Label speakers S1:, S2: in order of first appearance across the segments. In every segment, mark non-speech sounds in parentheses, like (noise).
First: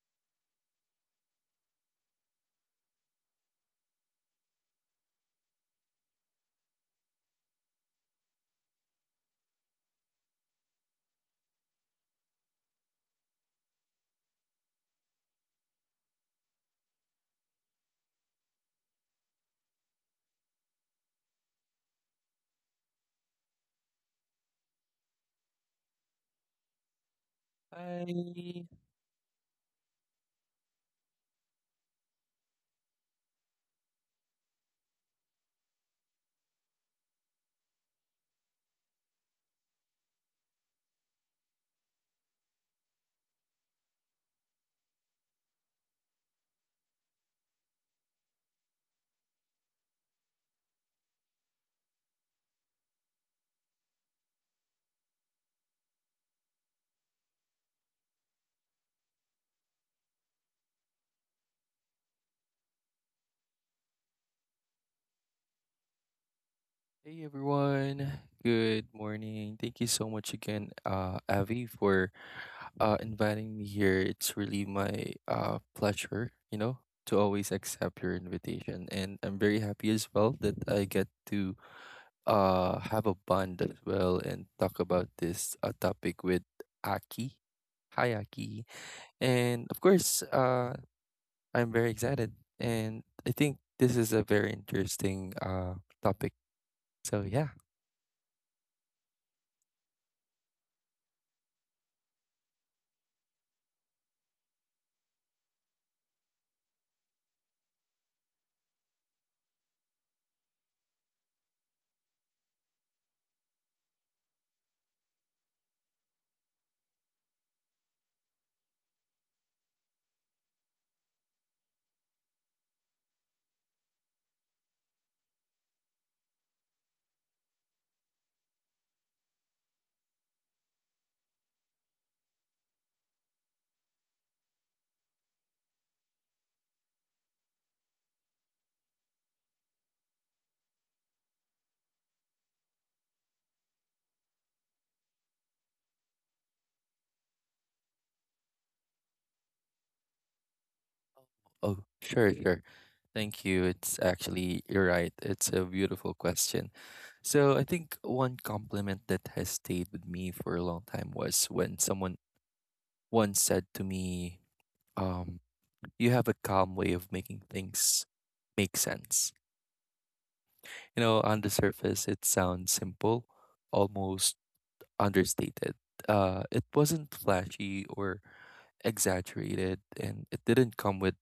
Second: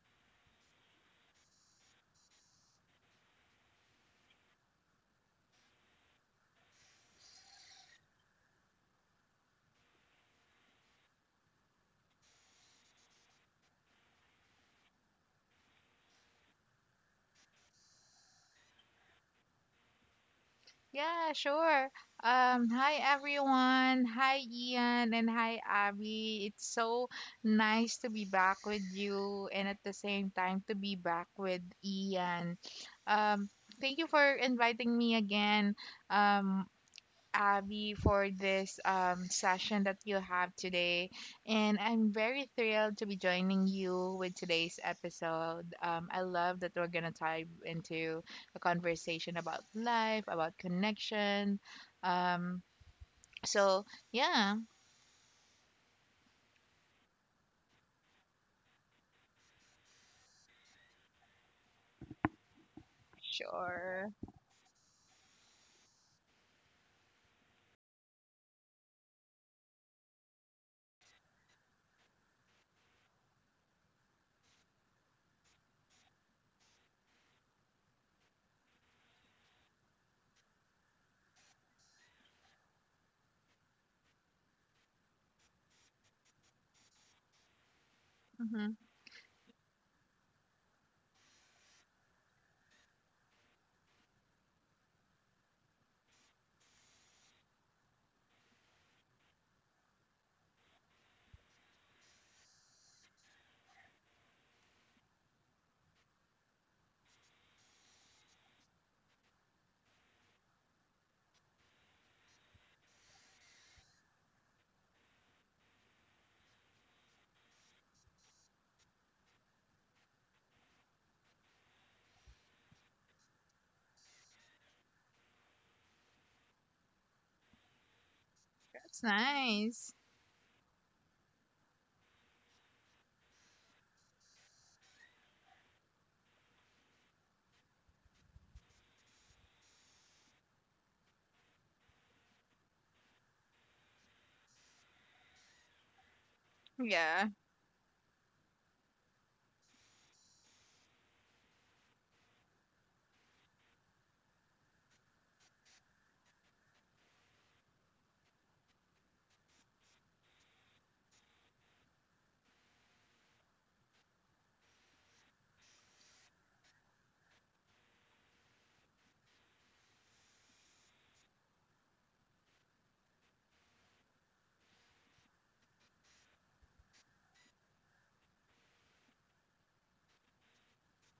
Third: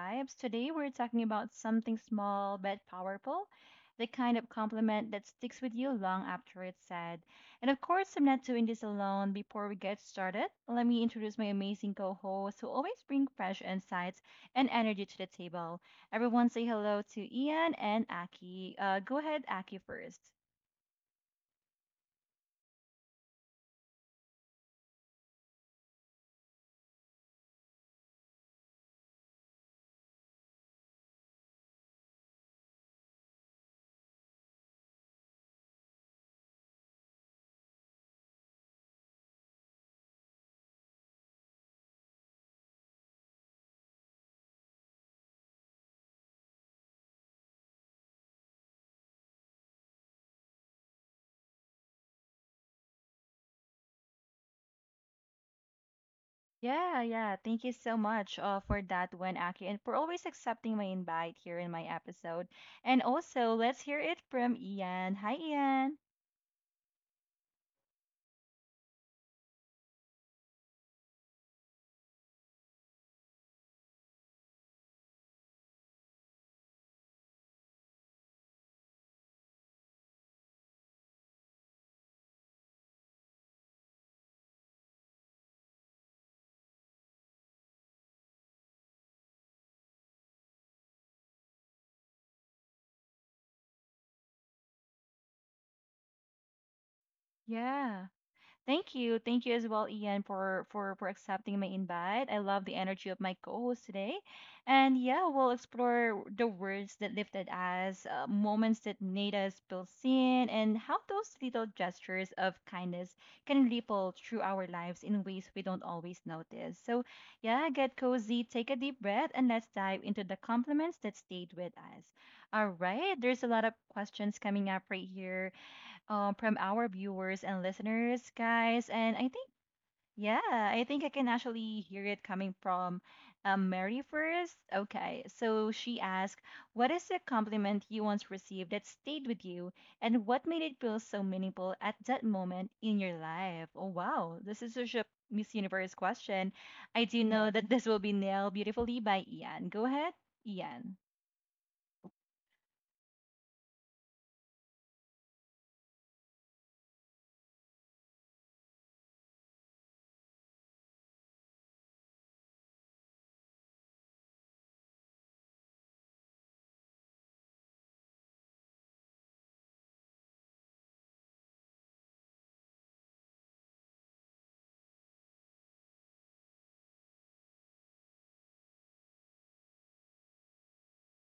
S1: Vibes. Today we're talking about something small but powerful, the kind of compliment that sticks with you long after it's said. And of course, I'm not doing this alone. Before we get started, let me introduce my amazing co hosts who always bring fresh insights and energy to the table. Everyone say hello to Ian and Aki. Go ahead, Aki first.
S2: Yeah, sure. Hi everyone. Hi Ian and hi Abby. It's so nice to be back
S3: Hi.
S2: with you and at the same time to be back with Ian. Thank you for inviting me again. Um, Abby, for this session that you have today. And I'm very thrilled to be joining you with today's episode. I love that we're going to dive into a conversation about life, about connection. Um, so, yeah,
S1: Yeah, yeah. Thank you so much for that one, Aki, and for always accepting my invite here in my episode. And also, let's hear
S2: sure.
S1: it from Ian. Hi, Ian.
S3: Hey everyone. Good morning. Thank you so much again, Avi, for inviting me here. It's really my pleasure, you know, to always accept your invitation. And I'm very happy as well that I get to have a bond as well and talk about this topic with Aki. Hi Aki.
S2: Hmm.
S3: And of course, I'm very excited and I think this is a very interesting topic. So yeah.
S1: Yeah. Thank you. Thank you as well, Ian, for accepting my invite. I love the energy of my co-host today. And yeah, we'll explore the words that lifted us, moments that made us feel seen, and how those little gestures of kindness can ripple through our lives in ways we don't always notice. So yeah, get cozy, take a deep breath, and let's dive into the compliments that stayed with us. All right, there's a lot of questions coming up right here from our viewers and listeners, guys.
S2: That's
S1: And
S2: nice.
S1: yeah, I think I can actually hear it coming from Mary first. Okay, so she asked, what is a compliment you once received that stayed with you, and what made it feel so meaningful at that moment in your life? Oh, wow, this is such a Miss Universe question. I do
S2: Yeah.
S1: know that this will be nailed beautifully by Ian. Go ahead, Ian.
S3: Oh, sure, sure. Thank you. It's actually, you're right. It's a beautiful question. So I think one compliment that has stayed with me for a long time was when someone once said to me, um, you have a calm way of making things make sense. You know, on the surface, it sounds simple, almost understated. It wasn't flashy or exaggerated, and it didn't come with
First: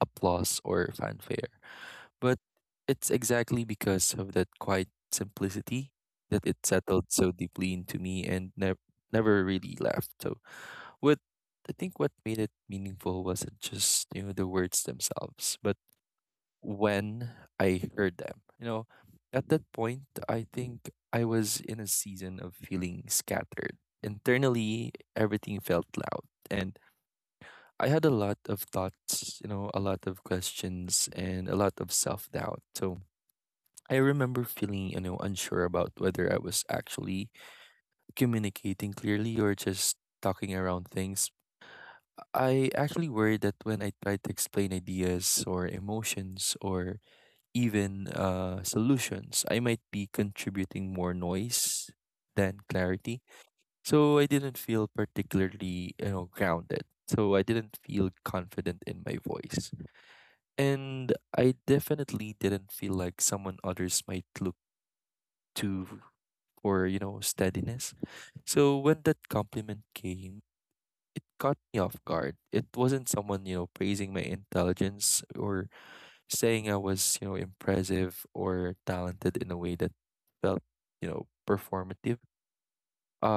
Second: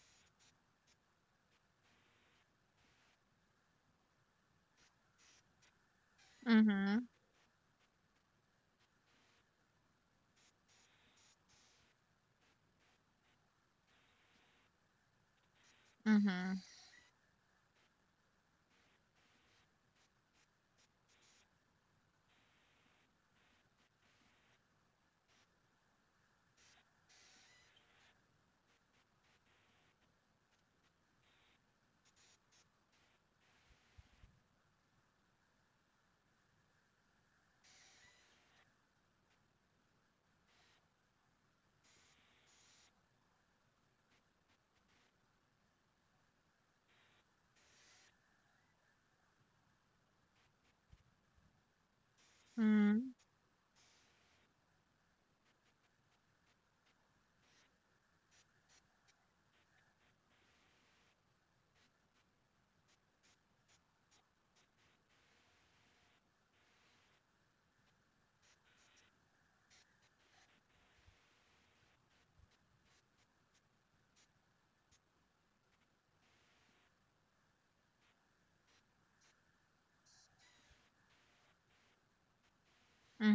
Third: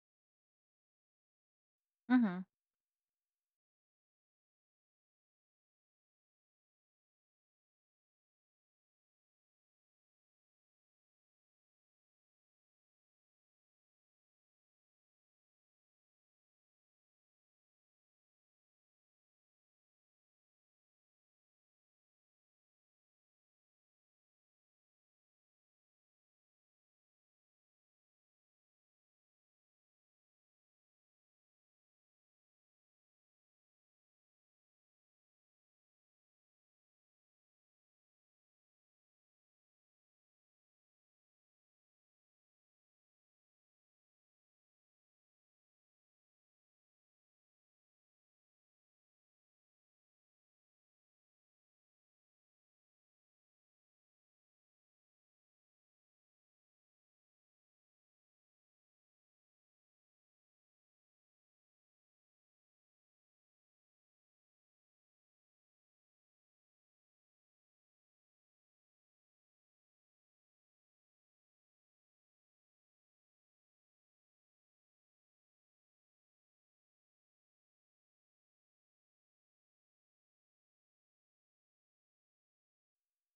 S3: applause or fanfare. But
S1: Mm-hmm.
S3: it's exactly because of that quiet simplicity that it
S2: Mm-hmm.
S3: settled so deeply into me and never really left. So what I think what made it meaningful wasn't just, you know, the words themselves, but
S2: Mm-hmm.
S3: when I heard them. You know, at that point I think I was in a season of feeling scattered. Internally everything felt loud and I had a lot of thoughts, you know, a lot of questions and a lot of self doubt. So I remember feeling, you know, unsure about whether I was actually communicating clearly or just talking around things. I actually worried that when I tried to explain ideas or emotions or even solutions, I might be contributing more noise than clarity. So I didn't feel particularly, you know, grounded. So I didn't feel confident in my voice. And I definitely didn't feel like someone others might look to or you know steadiness. So when that compliment came, it caught me off guard. It wasn't someone you know praising my intelligence or saying I was you know impressive or talented in a way that felt you know performative.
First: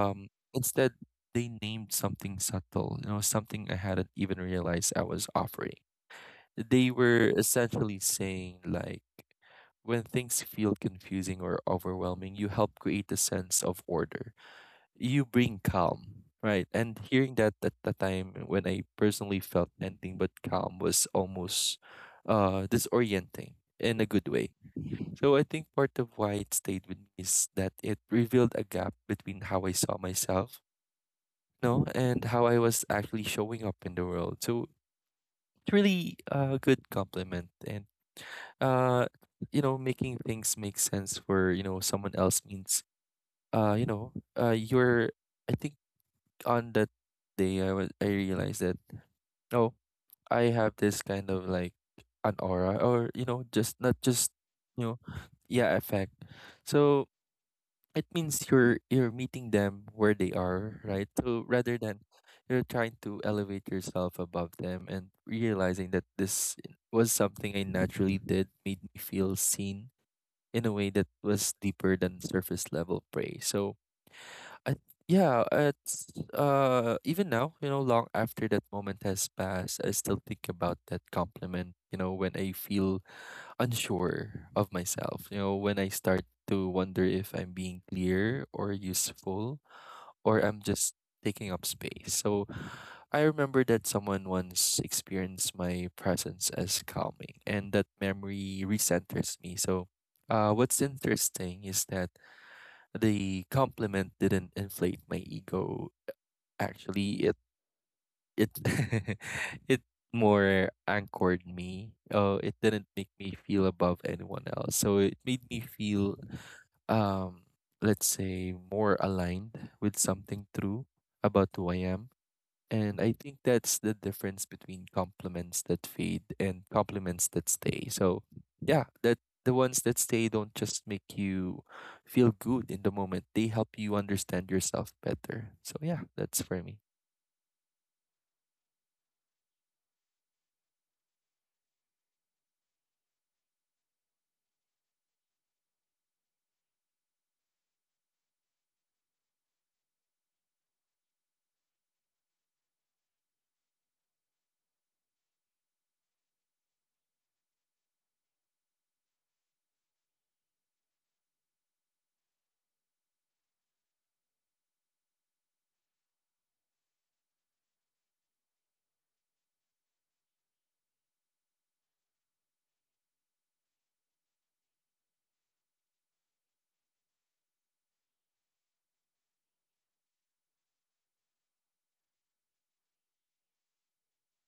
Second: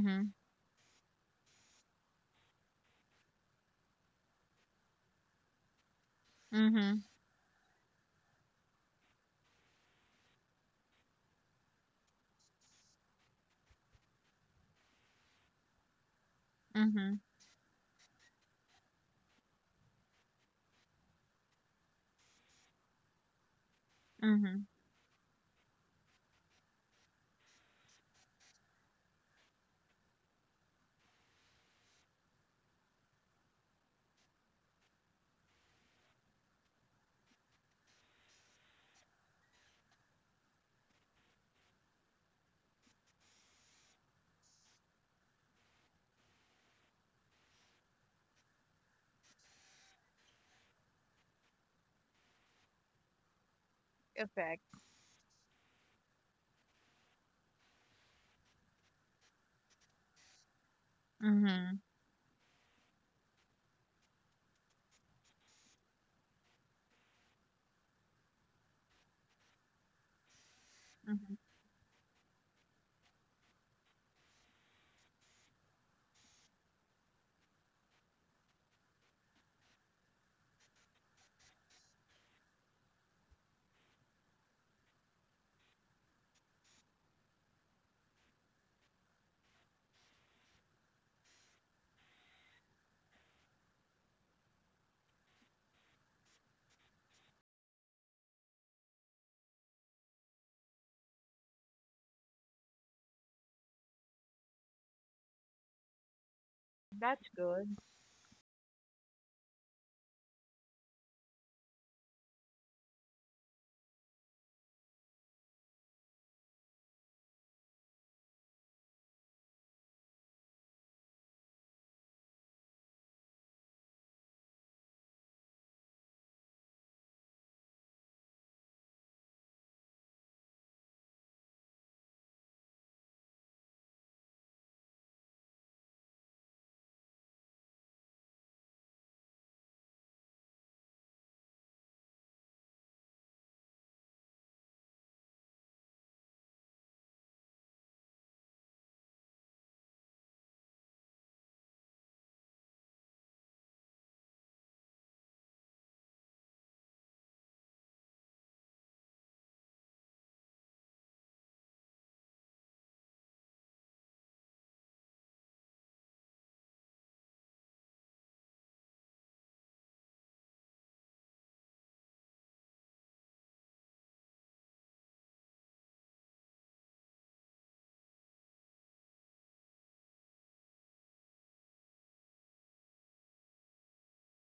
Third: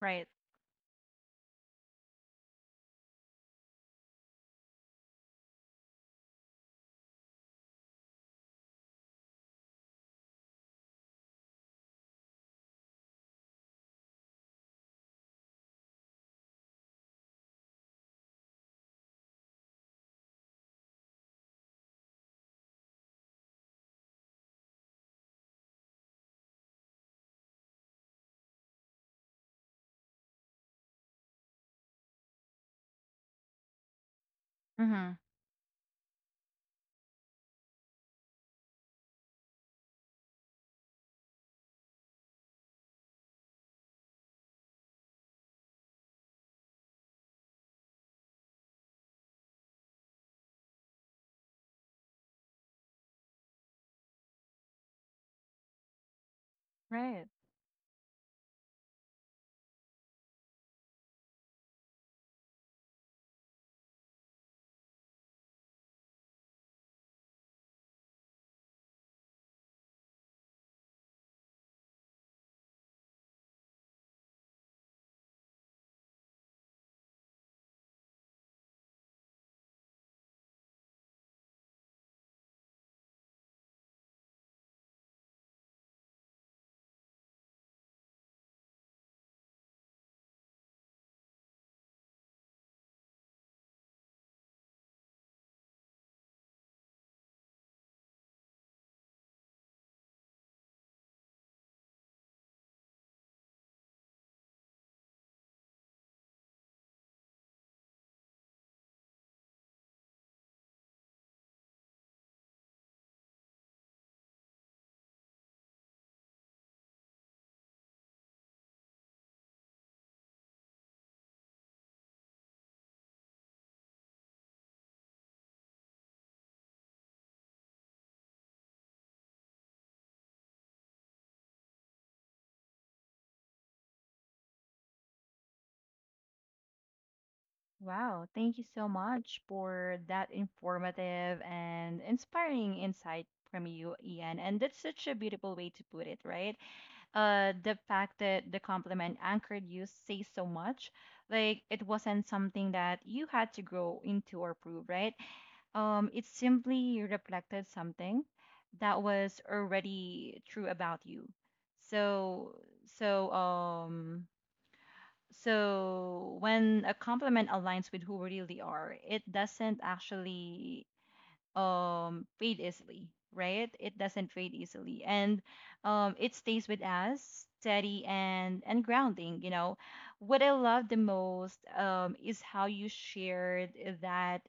S1: Right.
S3: Instead, they named something subtle, you know, something I hadn't even realized I was offering. They
S2: Mm-hmm.
S3: were essentially saying like when things feel confusing or overwhelming, you help create a sense of order you bring calm, right? And
S2: Mm-hmm.
S3: hearing that at the time when I personally felt anything but calm was almost disorienting in a good way.
S2: Mm-hmm.
S3: So I think part of why it stayed with me is that it revealed a gap between how I saw myself, you know, and how I was actually showing up in the world. So
S1: Mm-hmm.
S3: it's really a good compliment and uh you know making things make sense for you know someone else means you know you're I think on that day I realized that oh I have this kind of like an aura or you know just not just
S2: Effect.
S3: you know yeah effect. So
S1: Right.
S3: it means you're meeting them where they are, right? So
S2: Mm-hmm.
S3: rather than you're trying to elevate yourself above them and realizing that this was something I naturally did made me feel seen in a way that
S2: Mm-hmm.
S3: was deeper than surface level praise. So I yeah, it's even now, you know, long after that moment has passed, I still think about that compliment, you know, when I feel unsure of myself, you know, when I start to wonder if I'm being clear or useful or I'm just taking up space. So I remember that someone once experienced my presence as calming and that memory recenters me. So what's interesting is that the compliment didn't inflate my ego. Actually,
S2: That's
S3: it
S2: good.
S3: it (laughs) it more anchored me. It didn't make me feel above anyone else. So it made me feel, um, let's say, more aligned with something true about who I am and I think that's the difference between compliments that fade and compliments that stay. So, yeah, that the ones that stay don't just make you feel good in the moment, they help you understand yourself better. So, yeah, that's for me.
S1: Wow, thank you so much for that informative and inspiring insight from you, Ian. And that's such a beautiful way to put it, right? The fact that the compliment anchored you says so much. Like it wasn't something that you had to grow into or prove, right? It simply reflected something that was already true about you. So, so um, so when a compliment aligns with who we really are, it doesn't actually fade easily, right? It doesn't fade easily, and it stays with us steady and grounding. You know, what I love the most is how you shared that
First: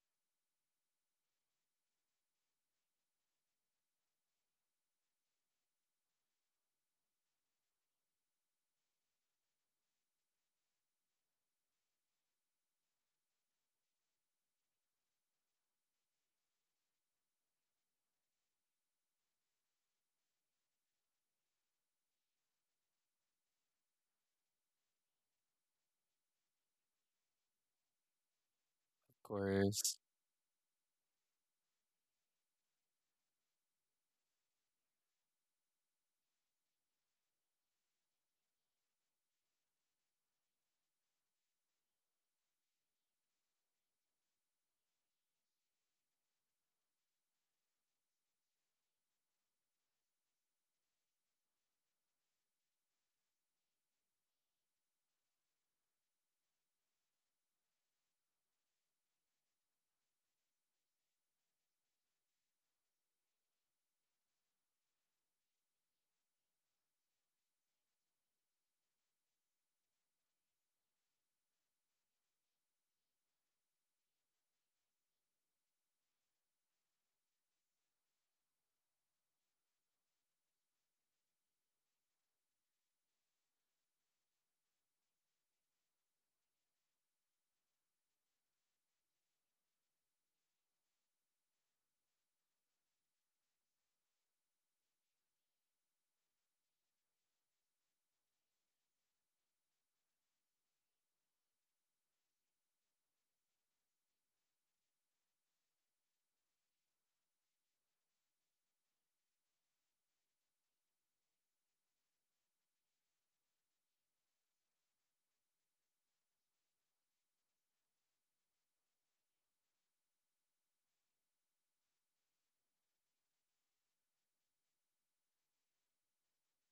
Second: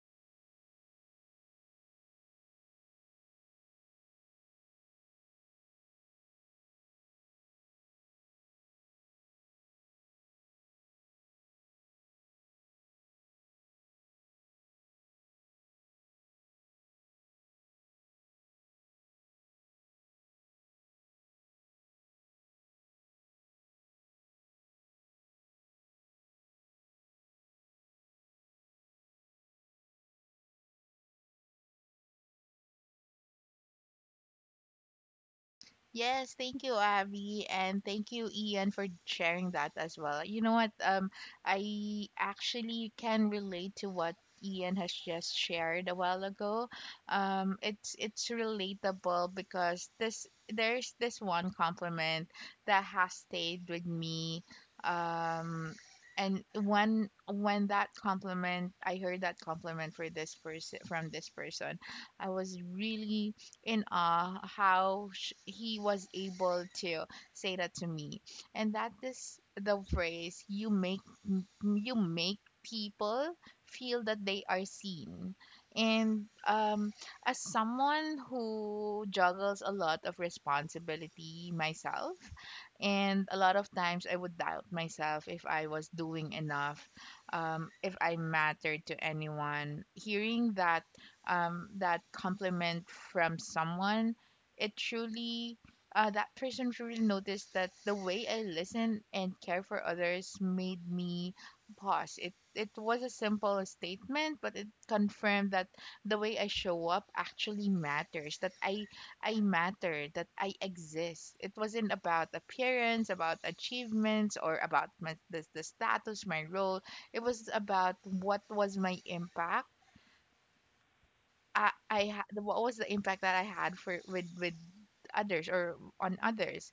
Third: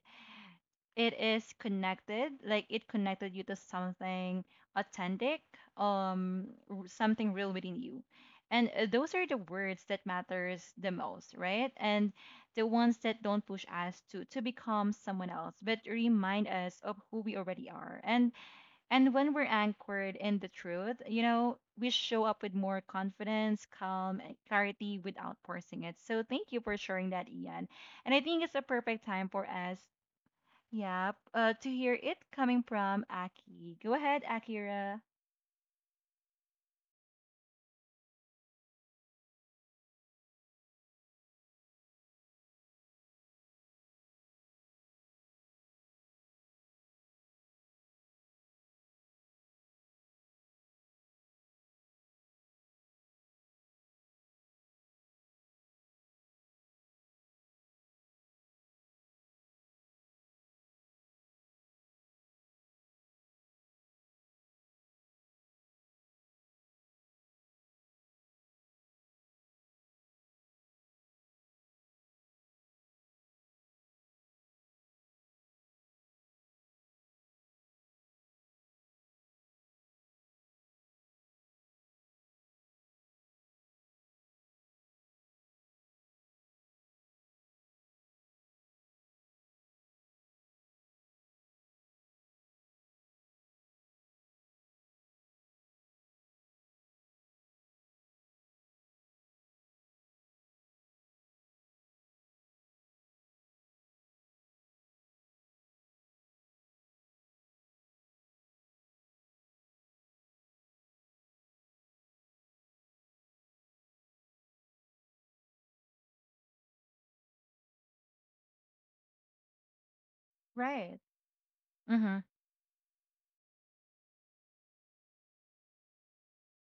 S1: it is connected, like it connected you to something authentic, something real within you, and those are the words that matters the most, right? And the ones that don't push us to become someone else but remind us of who we already are. And when we're anchored in the truth, you know, we show up with more confidence, calm, and clarity without forcing it. So thank you for sharing that, Ian, and I think it's a perfect
S3: Of
S1: time for us.
S3: course.
S1: Yep. To hear it coming from Aki. Go ahead, Akira.
S2: Yes, thank you, Abby, and thank you, Ian, for sharing that as well. You know what? I actually can relate to what Ian has just shared a while ago. It's relatable because this there's this one compliment that has stayed with me. Um, and when that compliment, I heard that compliment for this person from this person, I was really in awe how he was able to say that to me, and that is the phrase: you make m- you make people feel that they are seen. And as someone who juggles a lot of responsibility myself and a lot of times I would doubt myself if I was doing enough, if I mattered to anyone, hearing that, that compliment from someone, it truly, that person truly noticed that the way I listen and care for others made me pause. It was a simple statement, but it confirmed that the way I show up actually matters. That I matter. That I exist. It wasn't about appearance, about achievements, or about the status, my role. It was about what was my impact.
S1: Right. Mhm.
S2: What was the impact that I had for with others or on others,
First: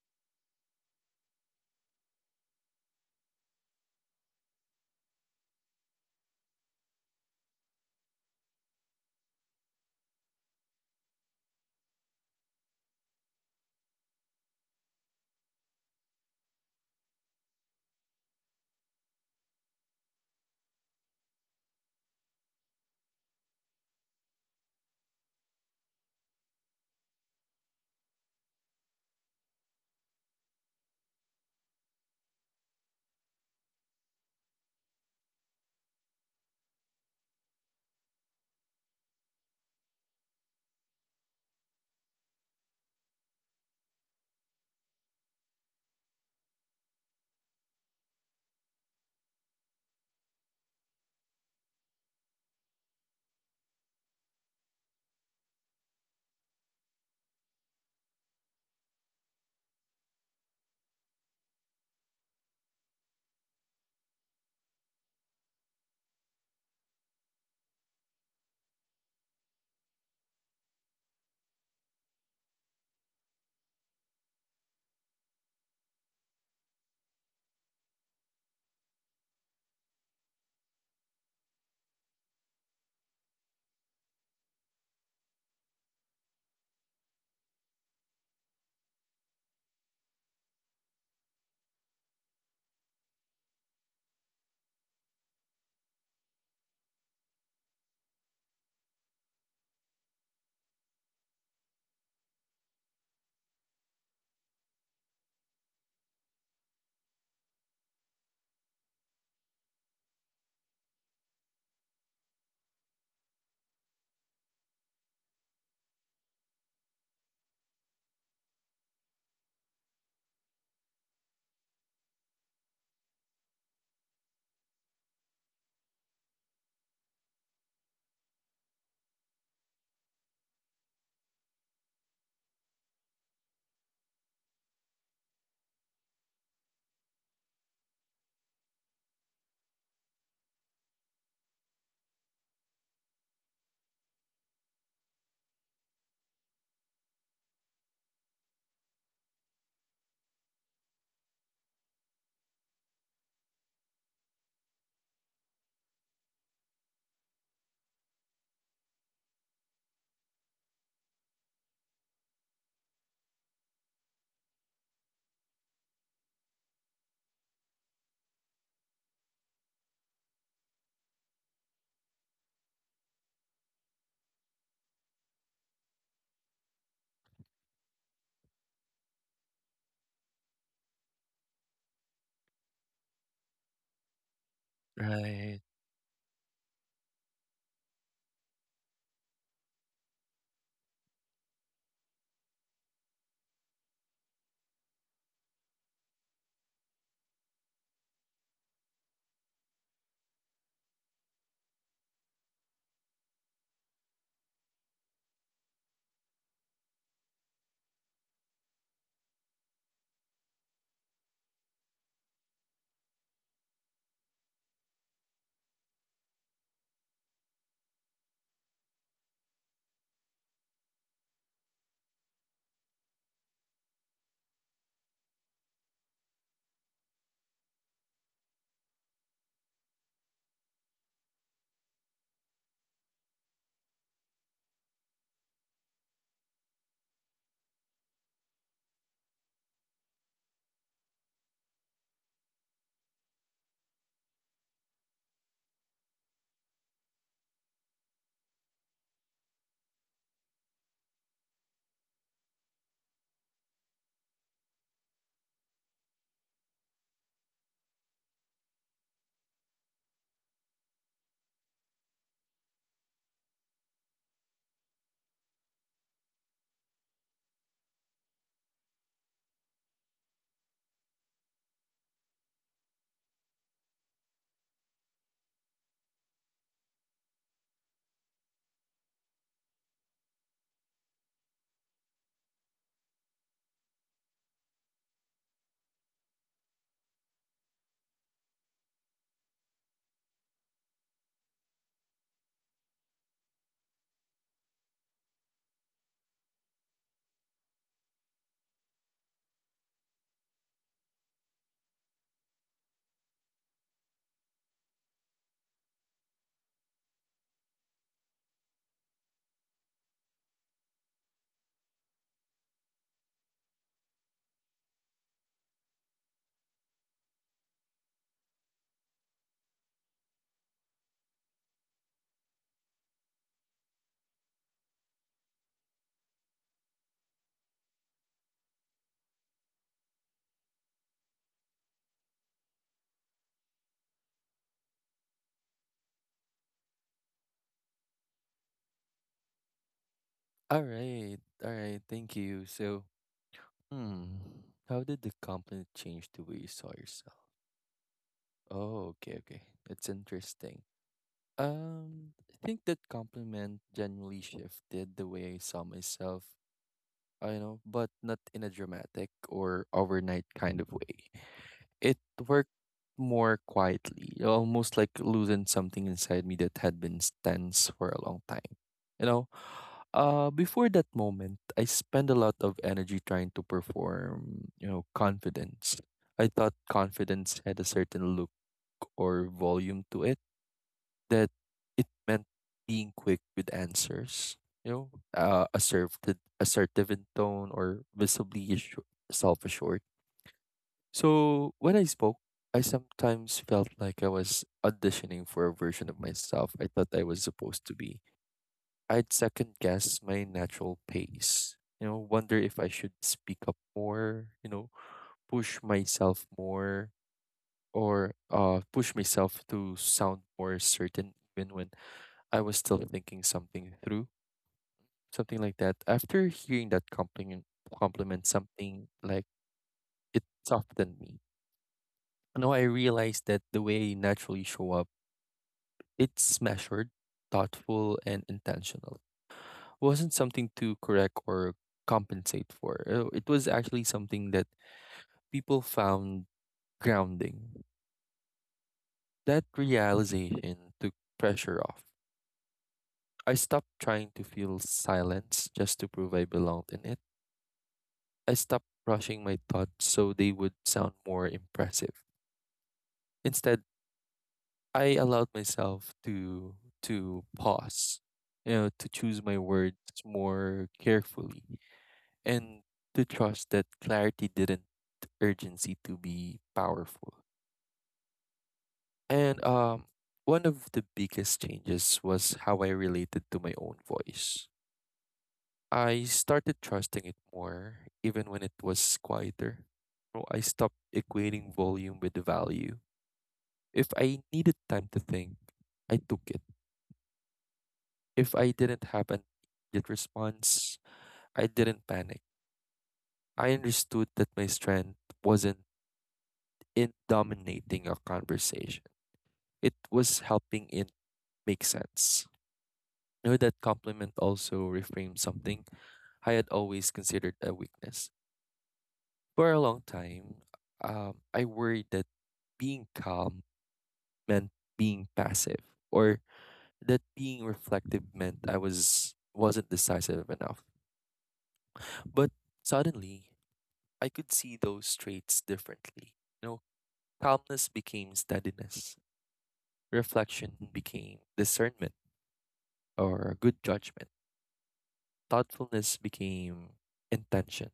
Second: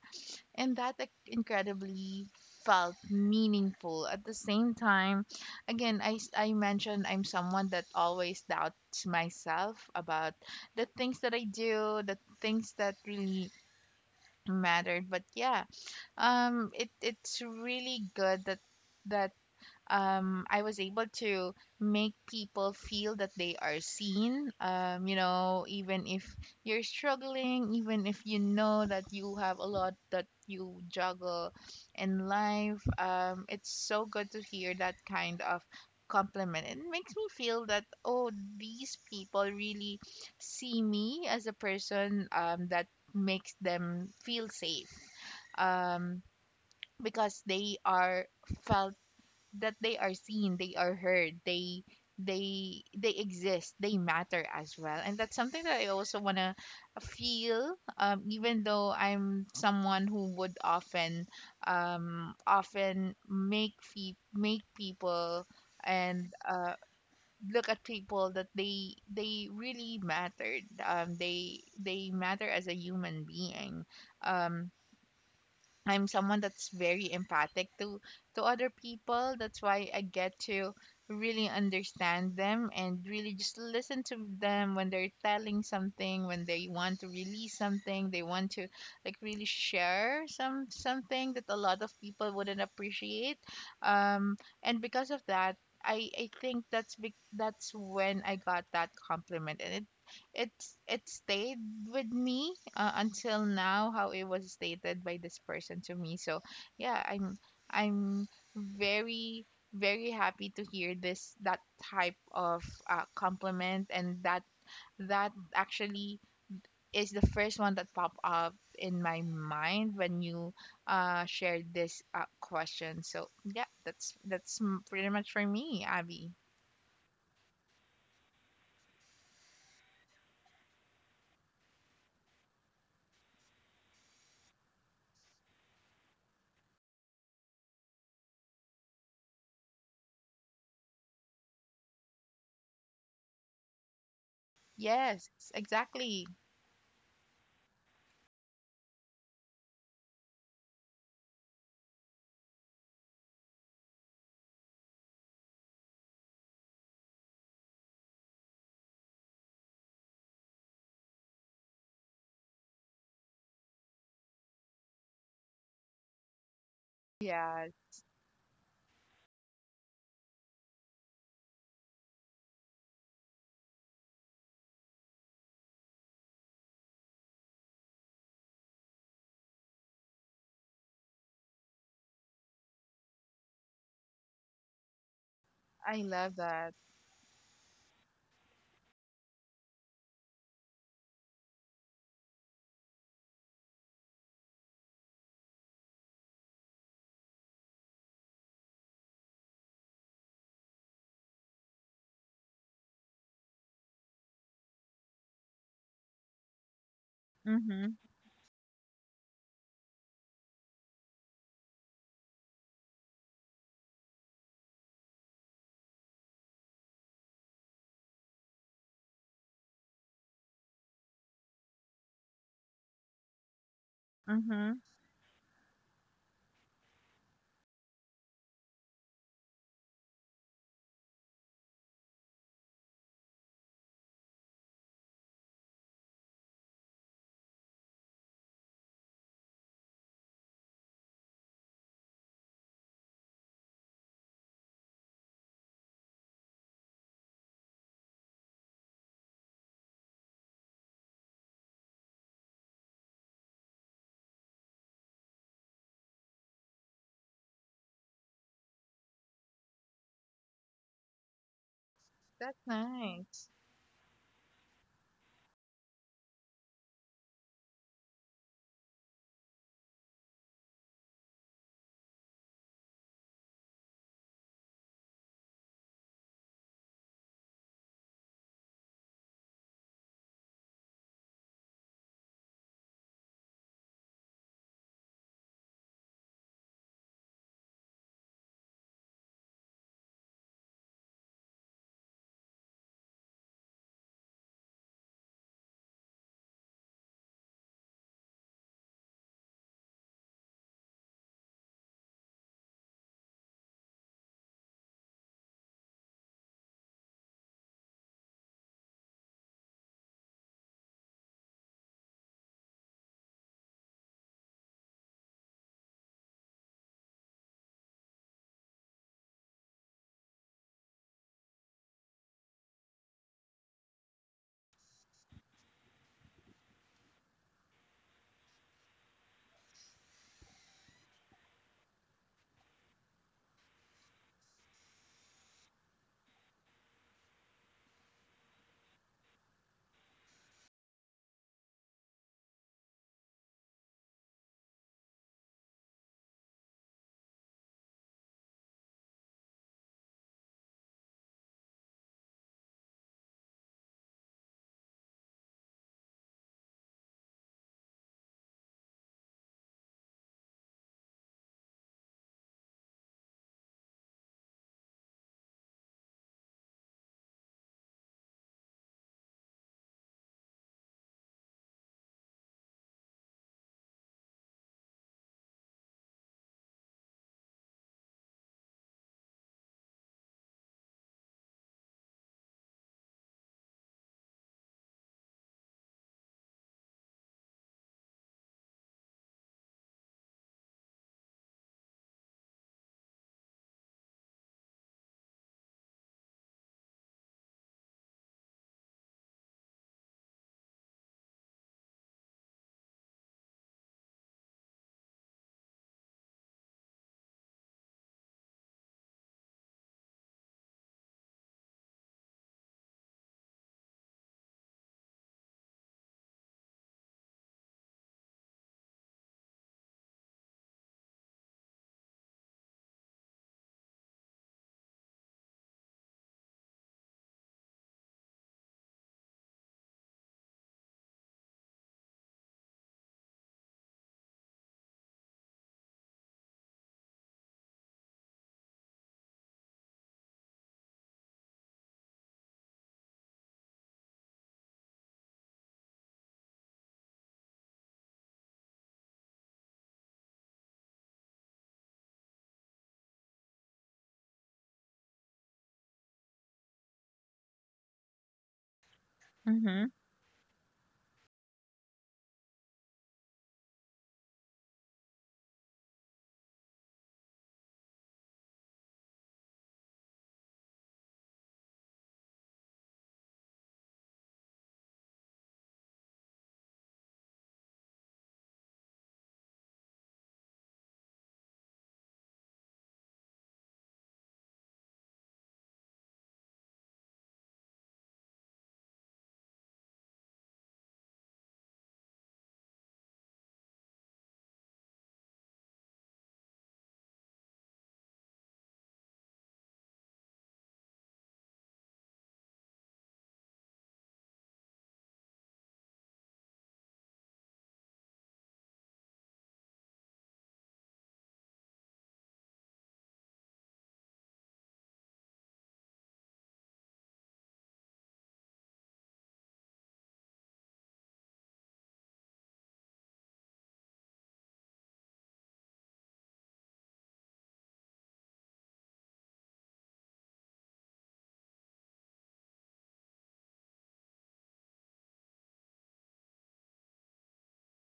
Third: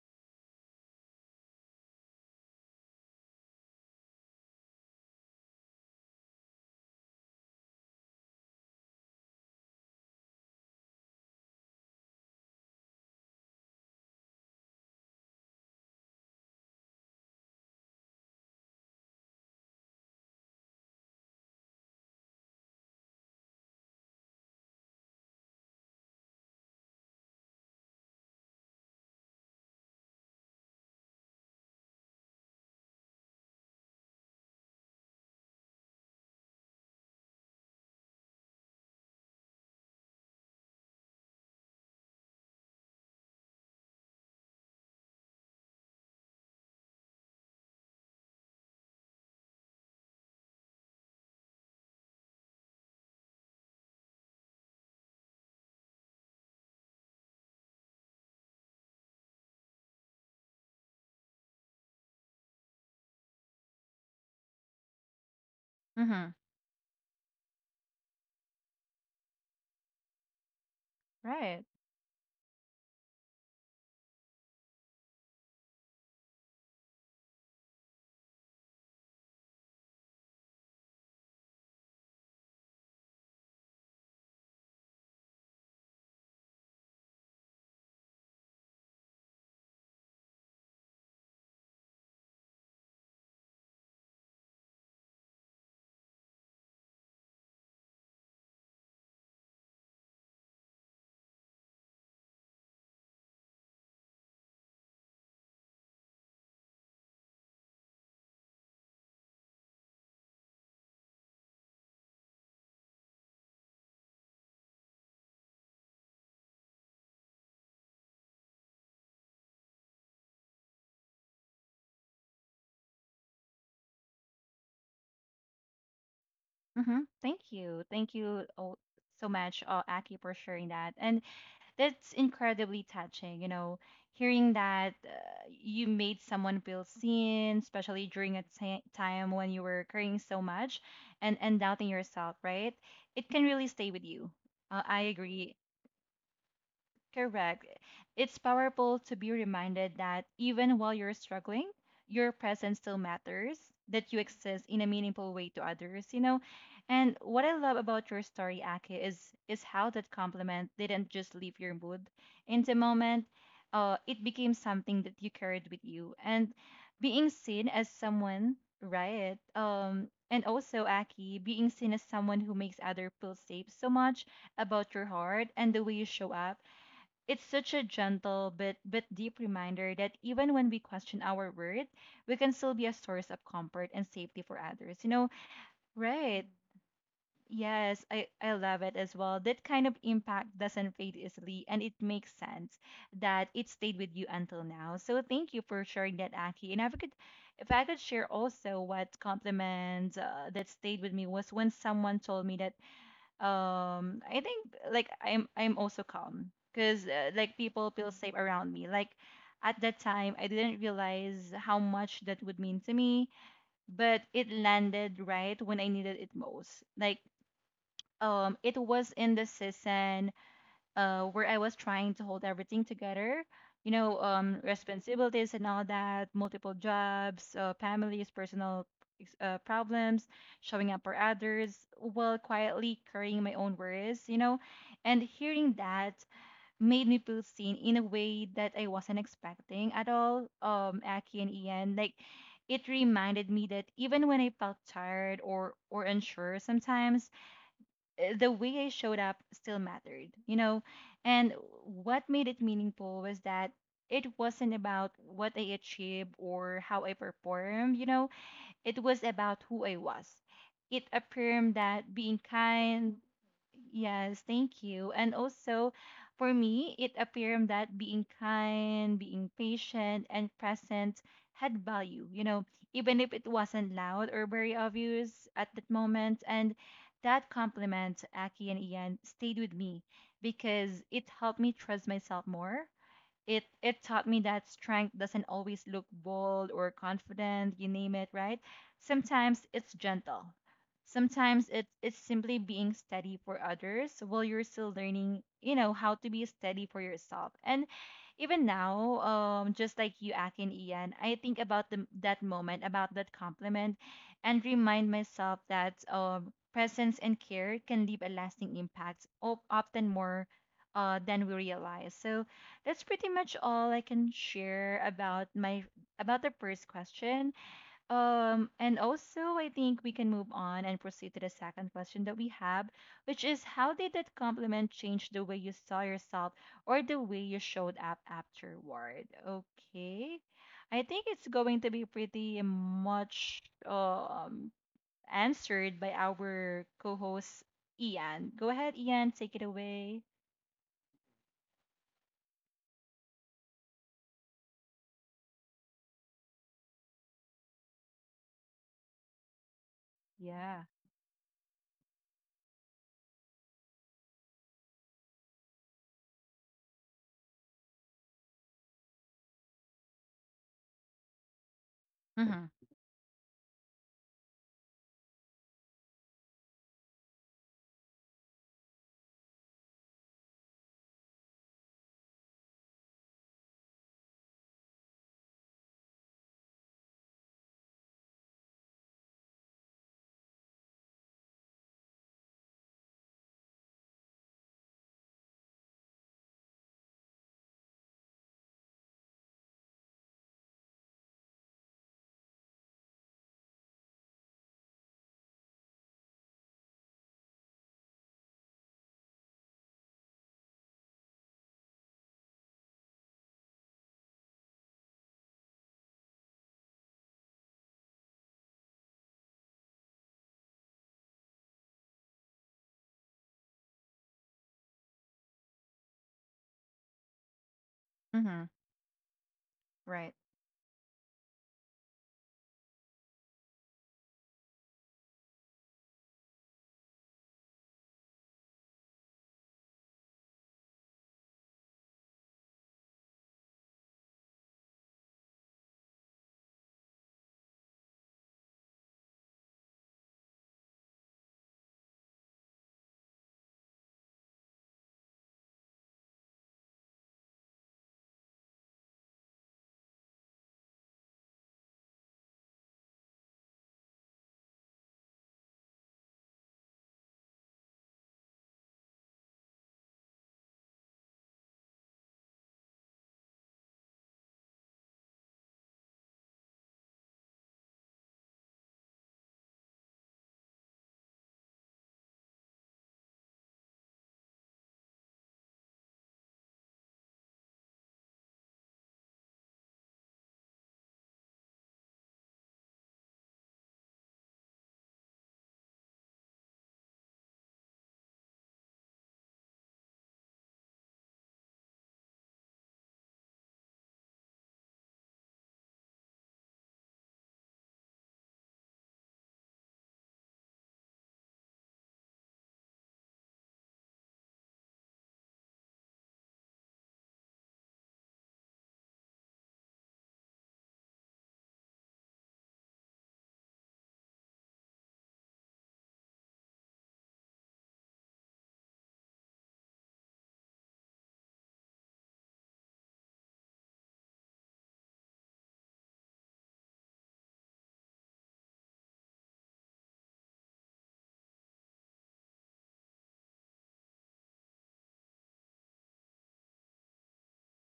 S2: and that, like, incredibly felt meaningful. At the same time, again, I mentioned I'm someone that always doubts myself about the things that I do, the things that really mattered. But yeah, it it's really good that that I was able to make people feel that they are seen. You know, even if you're struggling, even if you know that you have a lot that you juggle in life, it's so good to hear that kind of compliment. It makes me feel that, oh, these people really see me as a person, that makes them feel safe, um, because they are felt that they are seen, they are heard, they they exist, they matter as well. And that's something that I also want to feel, even though I'm someone who would often make make people and
S1: Mhm.
S2: look at people that they really mattered, they
S1: Right.
S2: they matter as a human being. um I'm someone that's very empathic to other people. That's why I get to really understand them and really just listen to them when they're telling something, when they want to release something, they want to, like, really share something that a lot of people wouldn't appreciate. Um, and because of that, I think that's when I got that compliment, and it, it stayed with me until now, how it was stated by this person to me. So yeah, i'm i'm very very happy to hear this, that type of compliment. And that, that actually is the first one that popped up in my mind when you shared this question. So yeah, that's pretty much for me, Abby.
S1: Mhm. Thank you. Thank you, oh, so much, Aki, for sharing that. And that's incredibly touching, you know, hearing that you made someone feel seen, especially during a time when you were carrying so much and doubting yourself, right? It can really stay with you. I
S2: Yes,
S1: agree.
S2: exactly.
S1: Correct. It's powerful to be reminded that even while you're struggling, your presence still matters, that you exist in a meaningful way to others, you know? And what I love about your story, Ake, is how that compliment didn't just leave your mood. In the moment, it became something that you carried with you. And being
S2: Yeah,
S1: seen as someone, right? And also, Aki, being seen as someone who makes other feel safe so much about your heart and the way you show up, it's such a gentle but deep reminder that even when we question our worth, we can still be a source of comfort and safety for others. You know,
S3: Right.
S2: I love
S1: right?
S2: that.
S1: Yes, I love it as well. That kind of impact doesn't fade easily, and it makes sense that it stayed with you until now. So thank you for sharing that, Aki. And if I could share also what compliment that stayed with me was when someone told me that I think like I'm also calm because like people
S2: Mm-hmm.
S1: feel safe around me. Like at that time I didn't realize how much that would mean to me, but it landed right when I needed it most. It was in the season where I was trying to hold everything together. You know,
S2: Mm-hmm.
S1: responsibilities and all that, multiple jobs, families, personal problems, showing up for others, while quietly carrying my own worries. You know, and hearing that made me feel seen in a way that I wasn't expecting at all. Aki and Ian, like it reminded me that even when I felt tired or unsure sometimes, the way I showed up still mattered, you know? And what made it meaningful was that it wasn't about what I achieved or how I performed, you know? It was about who I was. It affirmed that being
S2: That's
S1: kind,
S2: nice.
S1: yes, thank you. And also, for me, it affirmed that being kind, being patient, and present had value, you know, even if it wasn't loud or very obvious at that moment. And that compliment, Aki and Ian, stayed with me because it helped me trust myself more. It taught me that strength doesn't always look bold or confident, you name it, right? Sometimes it's gentle. Sometimes it's simply being steady for others while you're still learning, you know, how to be steady for yourself. And even now, just like you, Aki and Ian, I think about that moment, about that compliment, and remind myself that presence and care can leave a lasting impact, often more than we realize. So that's pretty much all I can share about my, about the first question. And also I think we can move on and proceed to the second question that we have, which is how did that compliment change the way you saw yourself or the way you showed up afterward? Okay. I think it's going to be pretty much answered by our co-host Ian. Go ahead, Ian, take it away.
S3: All right. All right. Thank you. So, hmm, how did the compliment change the way you saw yourself? Oh, okay. Okay. That's interesting.
S1: Yeah.
S3: I think that compliment genuinely shifted the way I saw myself. I know, but not in a dramatic or overnight kind of way. It
S1: Mm-hmm.
S3: worked more quietly, almost like losing something inside me that had been tense for a long time. You know, before that moment, I spent a lot of energy trying to perform, you know, confidence. I thought confidence had a certain look or volume to it that it meant being quick with answers, you know, uh, assertive, assertive in tone or visibly self-assured. So when I spoke, I sometimes felt like I was auditioning for a version of myself I thought I was supposed to be. I'd second guess my natural pace, you know, wonder if I should speak up more, you know, push myself more or push myself to sound more certain even when I was still thinking something through, something like that. After hearing that compliment, compliment
S1: Mm-hmm.
S3: something like
S1: Right.
S3: it softened me. Now I realized that the way I naturally show up, it's measured, thoughtful, and intentional. Wasn't something to correct or compensate for. It was actually something that people found grounding. That realization took pressure off. I stopped trying to feel silence just to prove I belonged in it I stopped rushing my thoughts so they would sound more impressive. Instead, I allowed myself to pause, you know, to choose my
S2: Mm-hmm.
S3: words more carefully and to trust that clarity didn't urgency to be powerful. And one of the biggest changes was how I related to my own voice. I started trusting it more even when it was quieter. So I stopped equating volume with value If I needed time to think, I took it. If I didn't have an immediate response, I didn't panic. I understood that my strength wasn't in dominating a conversation. It was helping it make sense. Know, that compliment also reframed something I had always considered a weakness. For a long time, I worried that being calm meant being passive or that being reflective meant I was wasn't decisive enough. But suddenly, I could see those traits differently. You know, calmness became steadiness, reflection became discernment or good judgment, thoughtfulness became intention.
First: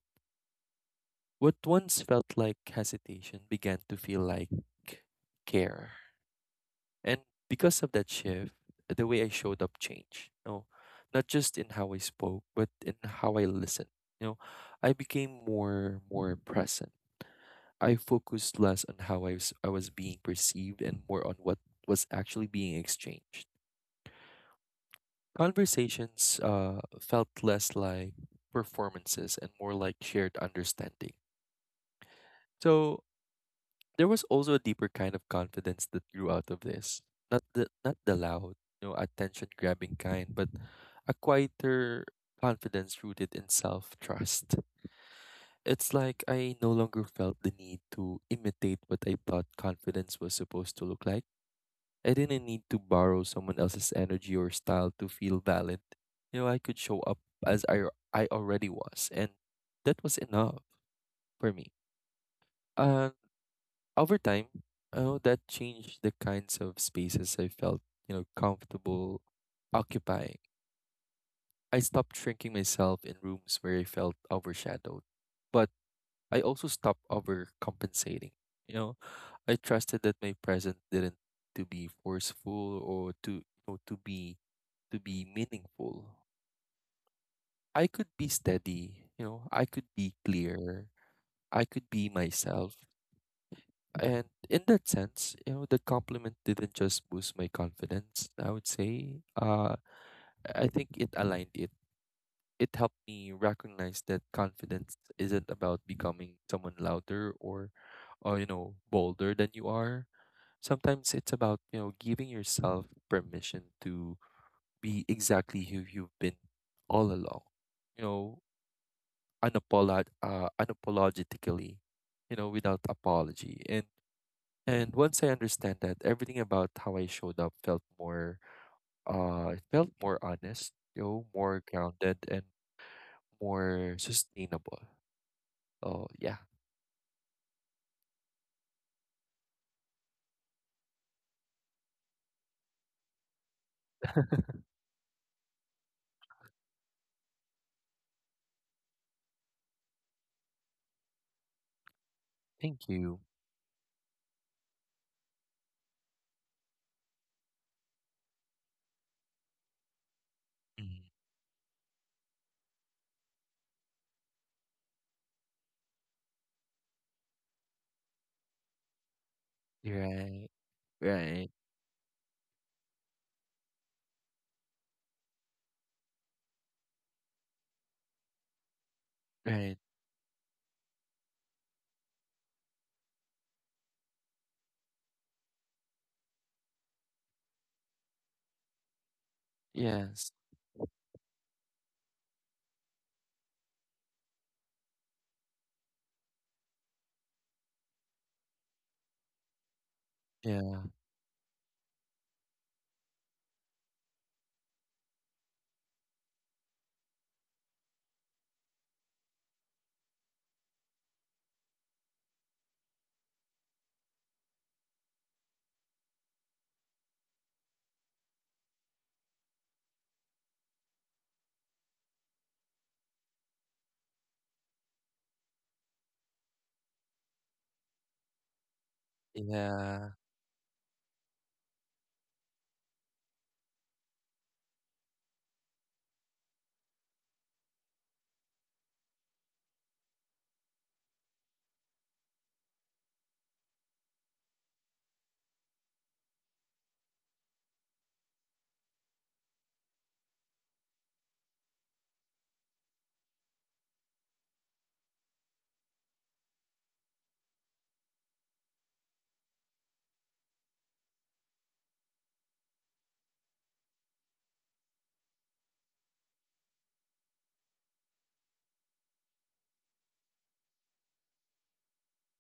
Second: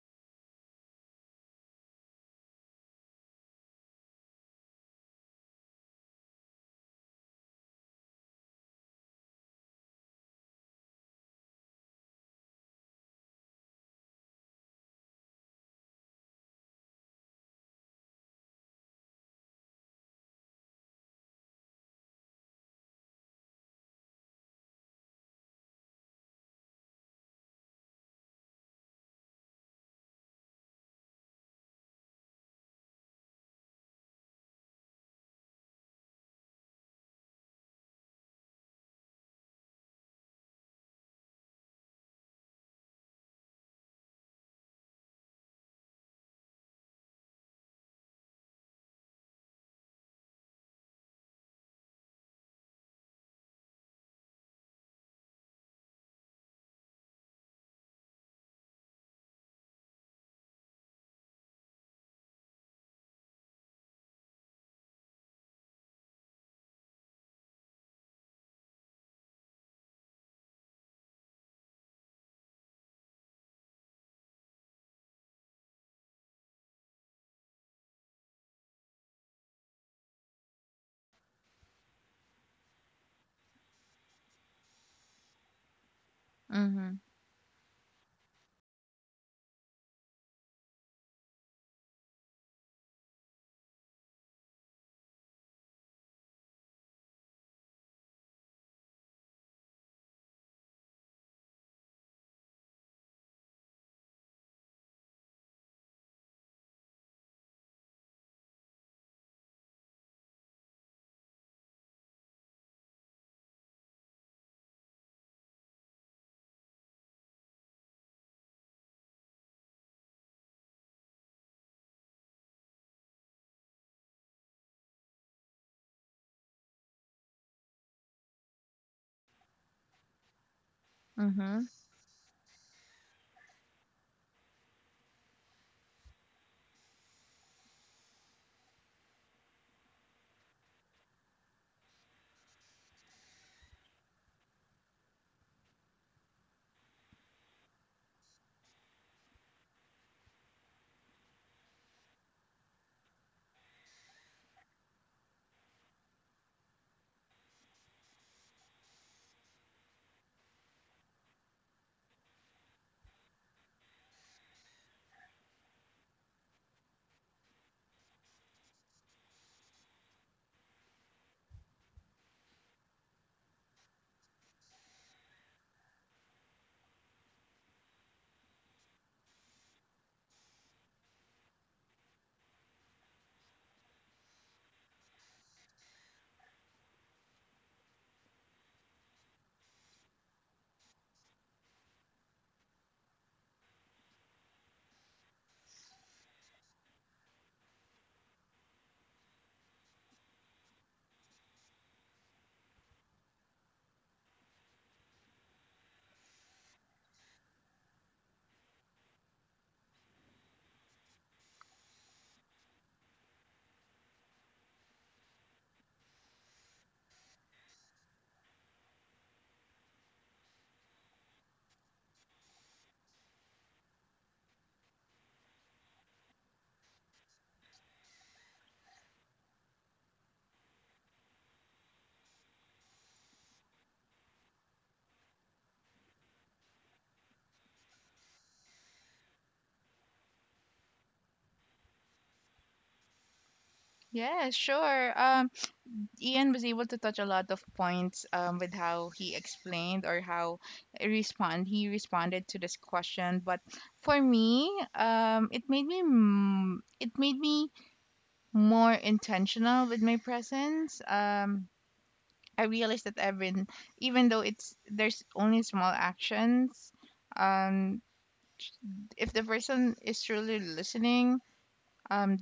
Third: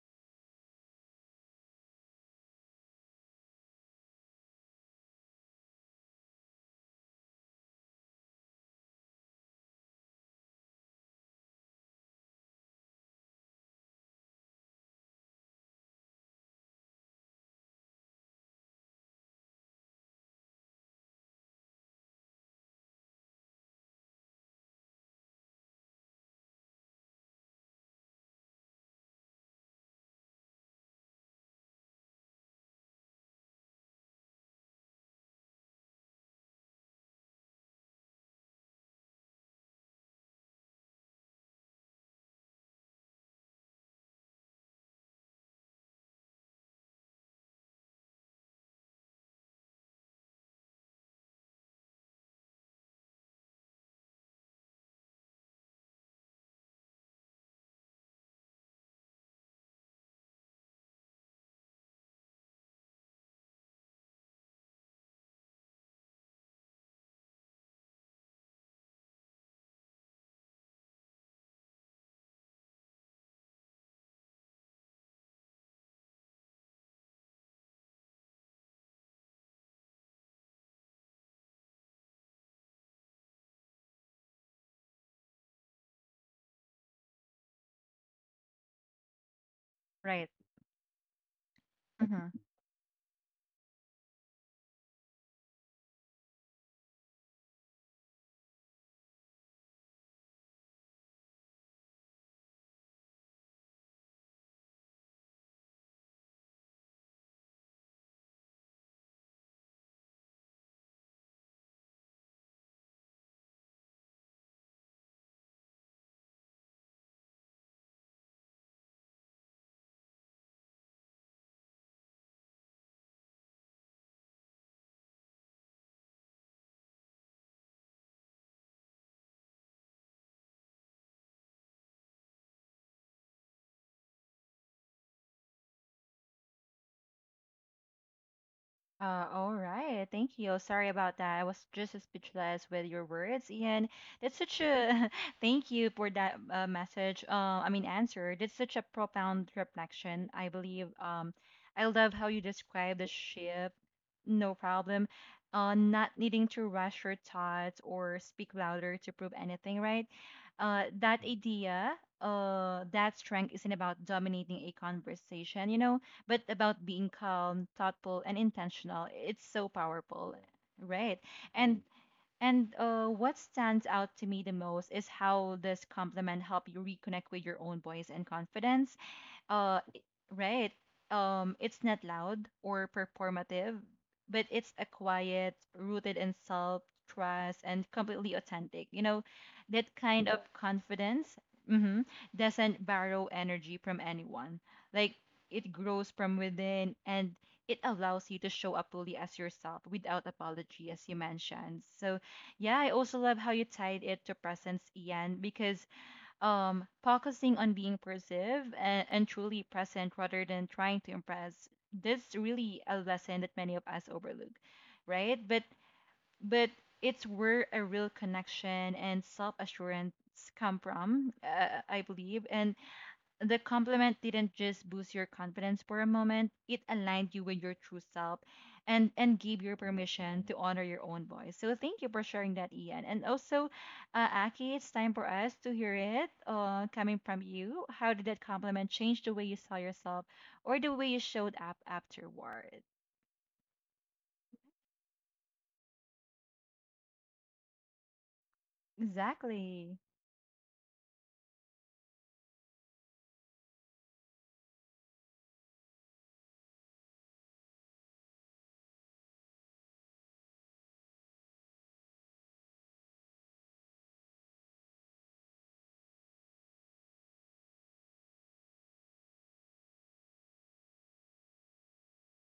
S3: What once felt like hesitation began to feel like care. And because of that shift, the way I showed up changed. You know, not just in how I spoke, but in how I listened. You know, I became more present I focused less on how I was being perceived and more on what was actually being exchanged. Conversations felt less like performances and more like shared understanding. So there was also a deeper kind of confidence that grew out of this. Not the loud, you know, attention grabbing kind, but a quieter confidence rooted in self trust. It's like I no longer felt the need to imitate what I thought confidence was supposed to look like I didn't need to borrow someone else's energy or style to feel valid. You know, I could show up as I already was, and that was enough for me. And over time, you know, that changed the kinds of spaces I felt, you know, comfortable occupying. I stopped shrinking myself in rooms where I felt overshadowed. But I also stopped overcompensating. You know, I trusted that my present didn't to be forceful or to you know, to be meaningful.
S2: Mm-hmm.
S3: I could be steady, you know, I could be
S1: Right.
S3: clear, I could be
S1: Mm-hmm.
S3: myself. And in that sense, you know, the compliment didn't just boost my confidence, I would say. I think it aligned it it helped me recognize that confidence isn't about becoming someone louder or you know, bolder than you are. Sometimes it's about, you know, giving yourself permission to be exactly who you've been all along. You know, unapologetically, you know, without apology. And once I understand that, everything about how I showed up felt more it felt more honest, you know,
S2: Mm-hmm.
S3: more grounded and more sustainable. Oh, yeah.
S1: All right. Thank you. Sorry about that. I was just speechless with your words, and that's such a (laughs) thank you for that message. I mean answer. That's such a profound reflection, I believe. I love how you
S3: Thank
S1: describe the
S3: you.
S1: shift. No problem. Not needing to rush your thoughts or speak louder to prove anything, right?
S3: Mhm.
S1: That idea. That strength isn't about dominating a conversation. You know, but about being calm, thoughtful, and intentional. It's so powerful,
S3: Right.
S1: right?
S3: Right.
S1: And and What stands out to me the most is how this compliment help you reconnect with your own voice and confidence.
S3: Right.
S1: uh i- right. It's not loud or performative, but it's a quiet rooted in self trust and completely authentic, you know. That kind
S3: Yes.
S1: of confidence, mhm, doesn't borrow energy from anyone. Like, it grows from within, and it allows you to show up fully as yourself without
S3: Yeah.
S1: apology, as you mentioned. So yeah, I also love how you tied it to presence, Ian, because focusing on being perceived and truly present rather than trying to impress. That's really a lesson that many of us overlook, right? But it's where a real connection and self assurance come from, I believe. And the compliment didn't just boost your confidence for a moment. It aligned you with your true self and gave you
S3: Yeah.
S1: permission to honor your own voice. So thank you for sharing that, Ian. And also, Aki, it's time for us to hear it, coming from you. How did that compliment change the way you saw yourself or the way you showed up afterward?
S2: Yeah, sure. Ian was able to touch a lot of points with how he
S1: Exactly.
S2: explained or how he responded to this question. But for me, it made me, it made me more intentional with my presence. I realized that even though it's there's only small actions, um, if the person is truly listening, um,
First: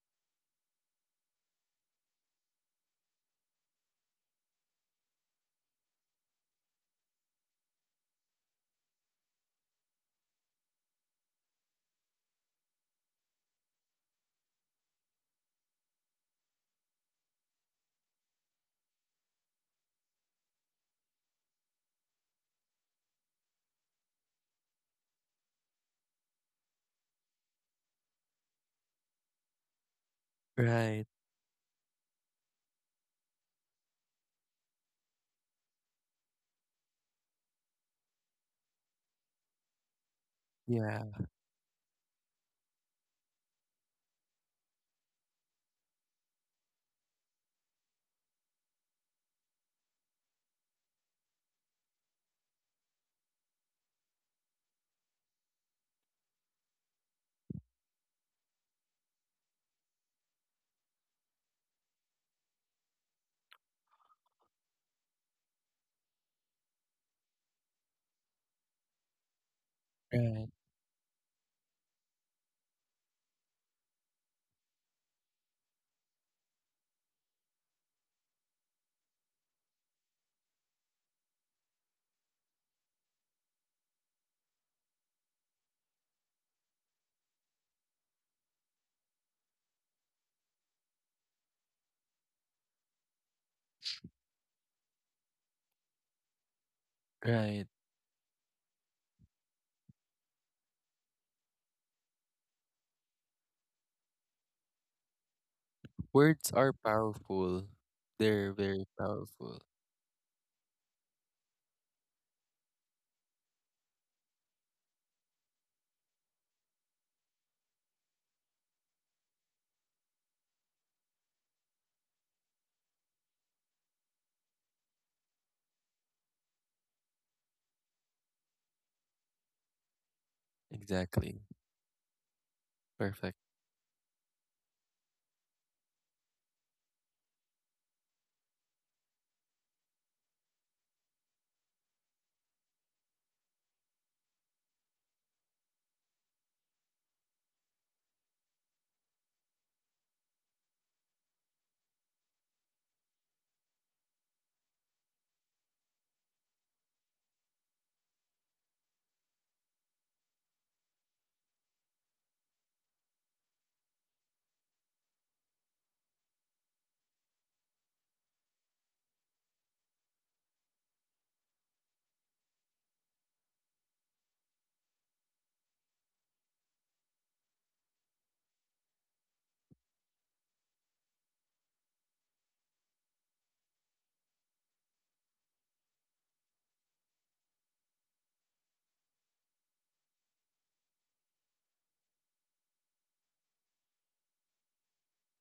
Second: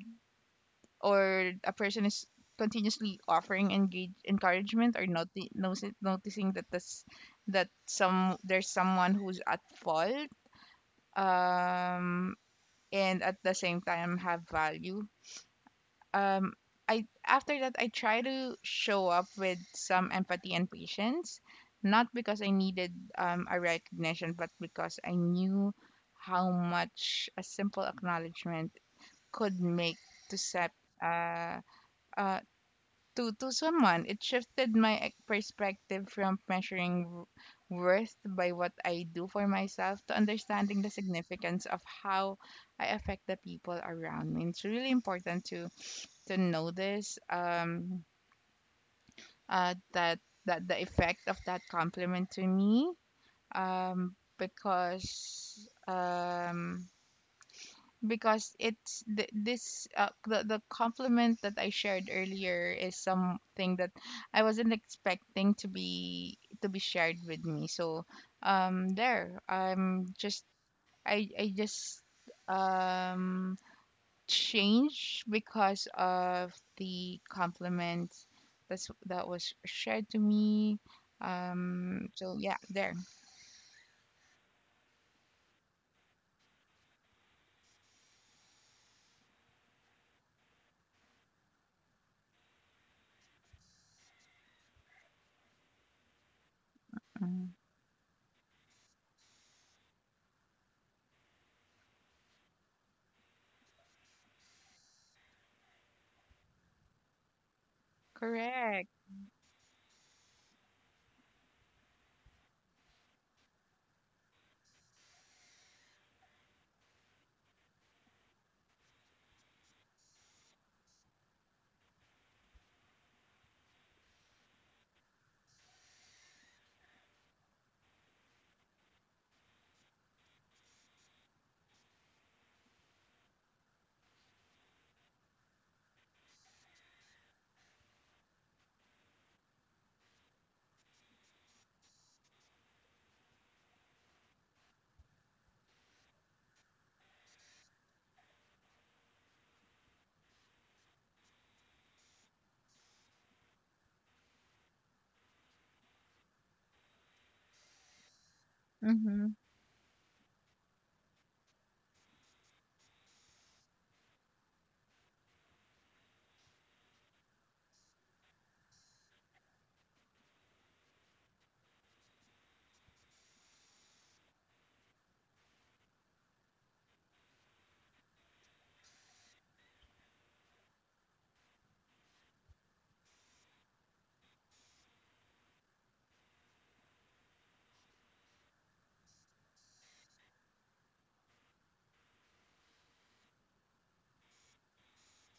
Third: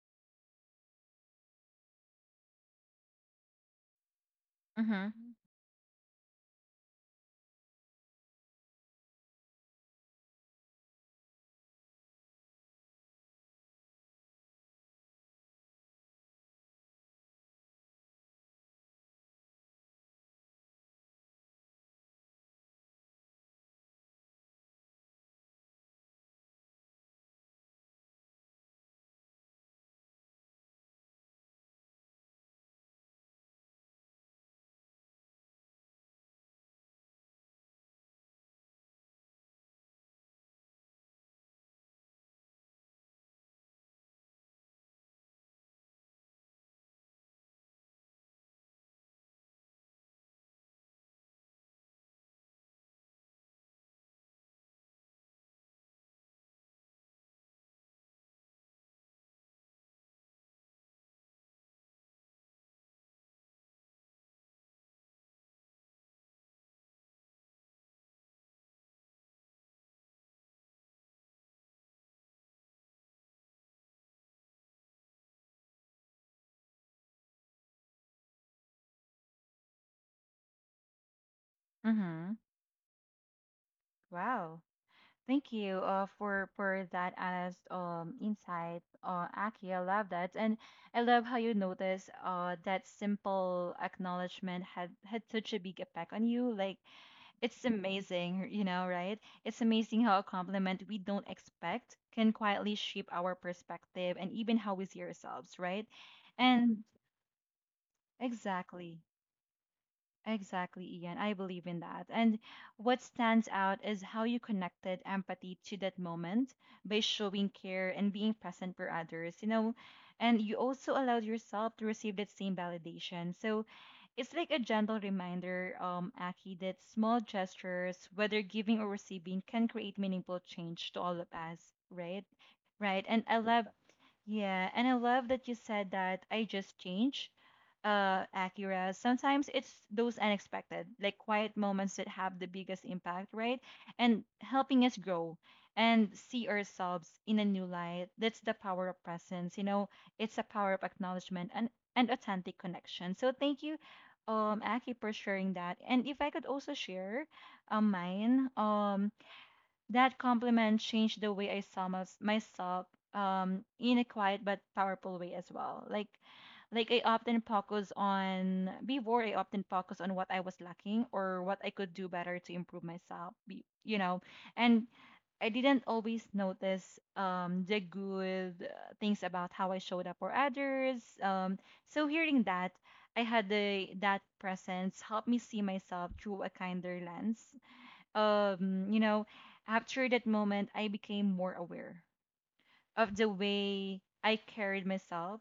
S2: or a person is continuously offering engage encouragement, or
S1: Mm-hmm.
S2: noticing that this that some there's someone who's at fault, um and at the same time have value, um I, after that, I try to show up with some empathy and patience, not because I needed a recognition, but because I knew how much a simple acknowledgement could make to set,
S3: Right.
S2: uh, uh, to someone. It shifted my perspective from measuring worth by what I do for myself to understanding the
S3: Yeah.
S2: significance of how I affect the people around me. It's really important to notice that the effect of that compliment to me, um because um because this, the compliment that I shared earlier is something that I wasn't expecting to be, shared with me. So there, I'm just,
S3: Right.
S2: I just, um change because of the compliments that was shared to me.
S1: Mm-hmm.
S2: So yeah, there.
S1: Wow. Thank you for that honest insight, Aki. I love that, and I love how you notice that simple acknowledgement had such a big effect on you. Like,
S2: Mhm.
S1: it's
S3: Right.
S1: amazing, you know, right? It's amazing how a compliment we don't expect can quietly shape our perspective and even how we see ourselves, right?
S3: Words are
S1: And
S3: powerful. They're very
S2: Correct.
S1: exactly.
S3: powerful.
S1: Exactly, Ian. I believe in that. And what stands out is how you connected empathy to that moment by showing care and being present for others, you know, and you also allowed yourself to receive that same validation. So it's like a gentle reminder, Aki, that small gestures, whether giving or receiving, can create meaningful change to all of
S3: Exactly.
S1: us, right? Right. And I,
S3: Perfect.
S1: yeah, love, yeah, and I love that you said that I just change, uh, Acura. Sometimes it's those unexpected, like quiet moments that have the biggest impact, right? And helping us grow and see ourselves in a new light. That's the power of presence, you know, it's a power of acknowledgement and authentic connection. So thank you, Aki, for sharing that. And if I could also share mine.
S2: Mhm.
S1: That compliment changed the way I saw myself in a quiet but powerful way as well. Like I often focus on what I was lacking or what I could do better to improve myself. You know, and I didn't always notice the good things about how I showed up for others. So hearing that, I had the that presence help me see myself through a kinder lens. um, you know, After that moment, I became more aware of the way I carried myself.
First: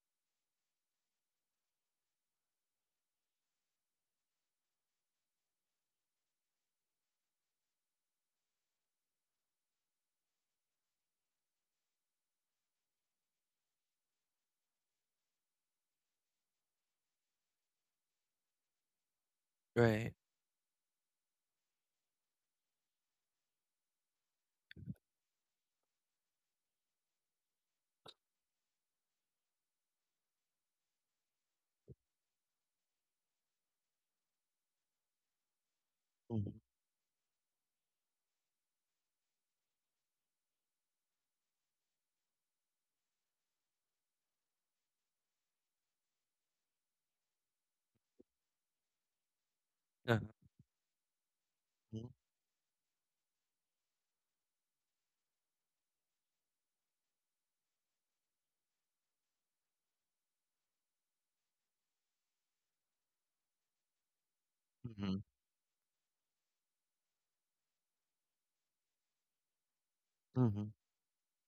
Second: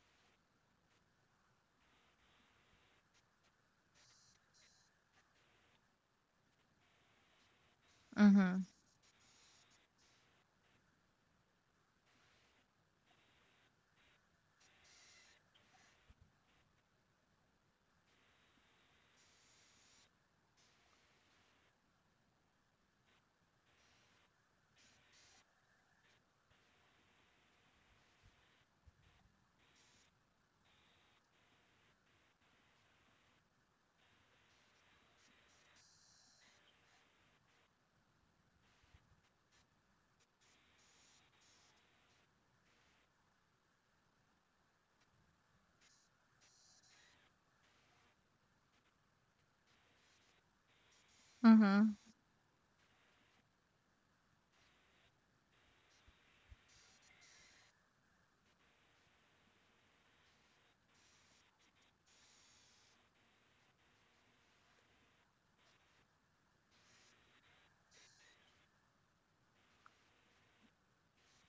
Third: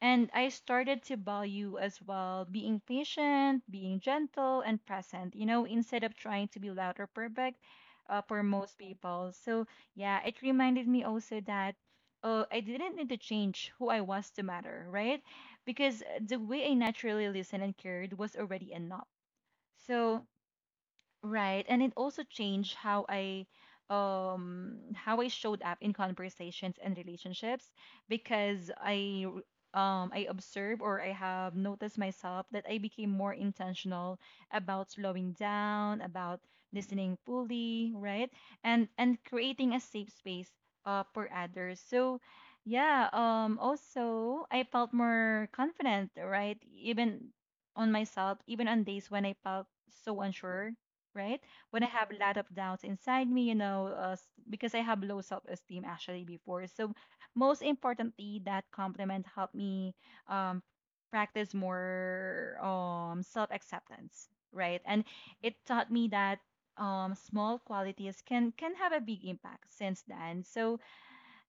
S1: And I started to value as well being patient, being gentle, and present, you know, instead of trying to be loud or perfect for
S2: Mhm.
S1: most people. So, yeah, it reminded me also that I didn't need to change who I was to matter, right? Because the way I naturally listened and cared was already enough.
S3: Right.
S1: So, right, and it also changed how I showed up in conversations and relationships because I observe, or I have noticed myself that I became more intentional about slowing down, about
S3: Mm-hmm.
S1: listening fully, right? And creating a safe space for others. So yeah, also I felt more confident, right? Even on myself, even on days when I felt
S3: Uh-huh.
S1: so unsure, right? When I
S2: Mhm.
S1: have a lot of doubts inside me, you know, because I have low self-esteem actually before. So most importantly, that compliment helped me um, practice more self-acceptance, right? And
S3: Mm-hmm.
S1: it taught me that small qualities can have a big impact since then.
S3: Mm-hmm.
S1: So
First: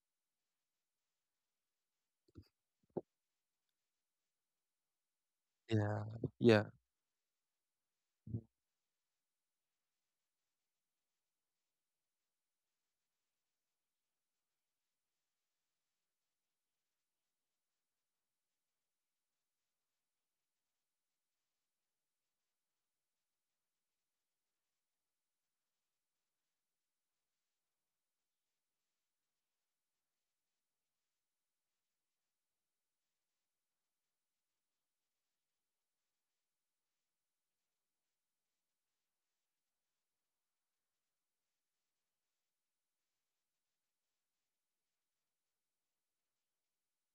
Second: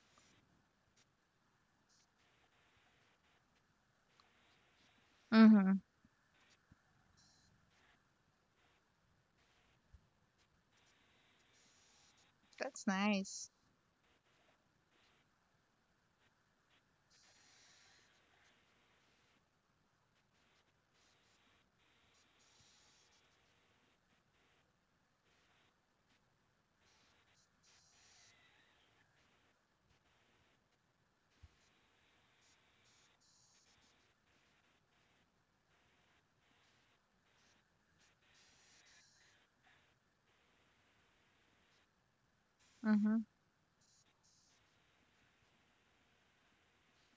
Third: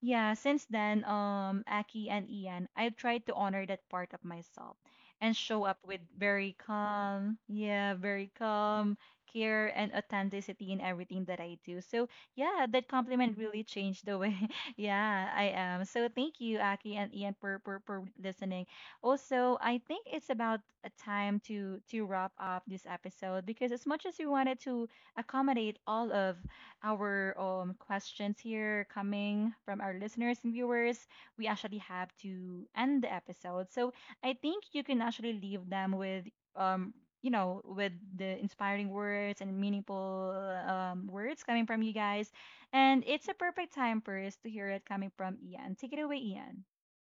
S1: yeah, since then, Aki and Ian, I've tried to honor that part of myself and show up
S2: Mhm.
S1: with
S3: Yeah.
S1: very
S3: Yeah.
S1: calm, yeah, very calm care and authenticity in everything that I do. So, yeah,
S2: That's
S1: that compliment
S2: nice.
S1: really changed the way, (laughs) yeah, I am. So, thank you, Aki and Ian, for listening. Also, I think it's about a time to wrap up this episode because as much as we wanted to accommodate all of our questions here coming from our listeners and viewers, we actually have to end the episode. So I think you can actually leave them with, um, you know, with the inspiring words and meaningful words coming from you guys. And
S2: Mhm.
S1: it's a perfect time for us to hear it coming from Ian. Take it away, Ian.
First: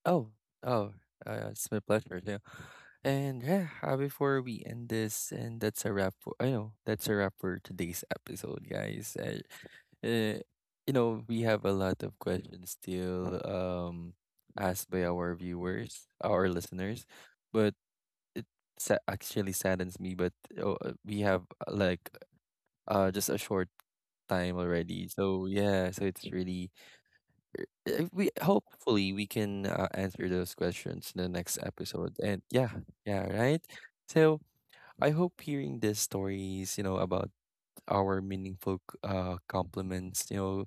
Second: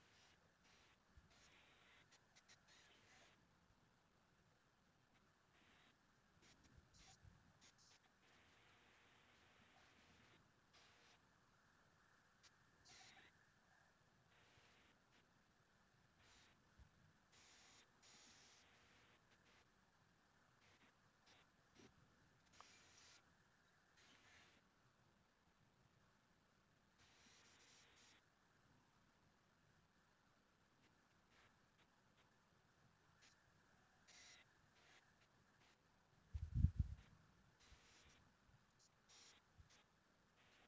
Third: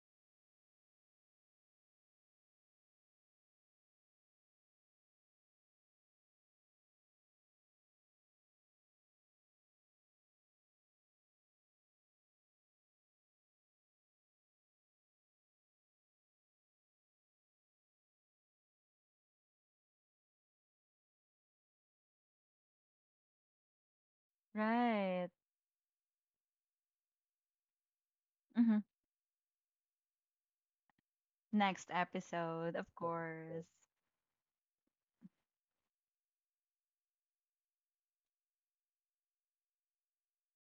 S3: Oh, oh, it's my pleasure too. And yeah, before we end this, and that's a wrap. For, I know that's a wrap for today's episode, guys. Uh, you know, we have a lot of questions still asked by our viewers, our listeners, but it actually saddens me. But oh, we have like just a short time already,
S1: Right.
S3: so yeah, so it's really we
S1: hmm
S3: hopefully we can answer those questions in the next
S1: Next
S3: episode. And yeah,
S1: episode, of
S3: yeah, right.
S1: course.
S3: So I hope hearing these stories, you know, about our meaningful compliments, you know,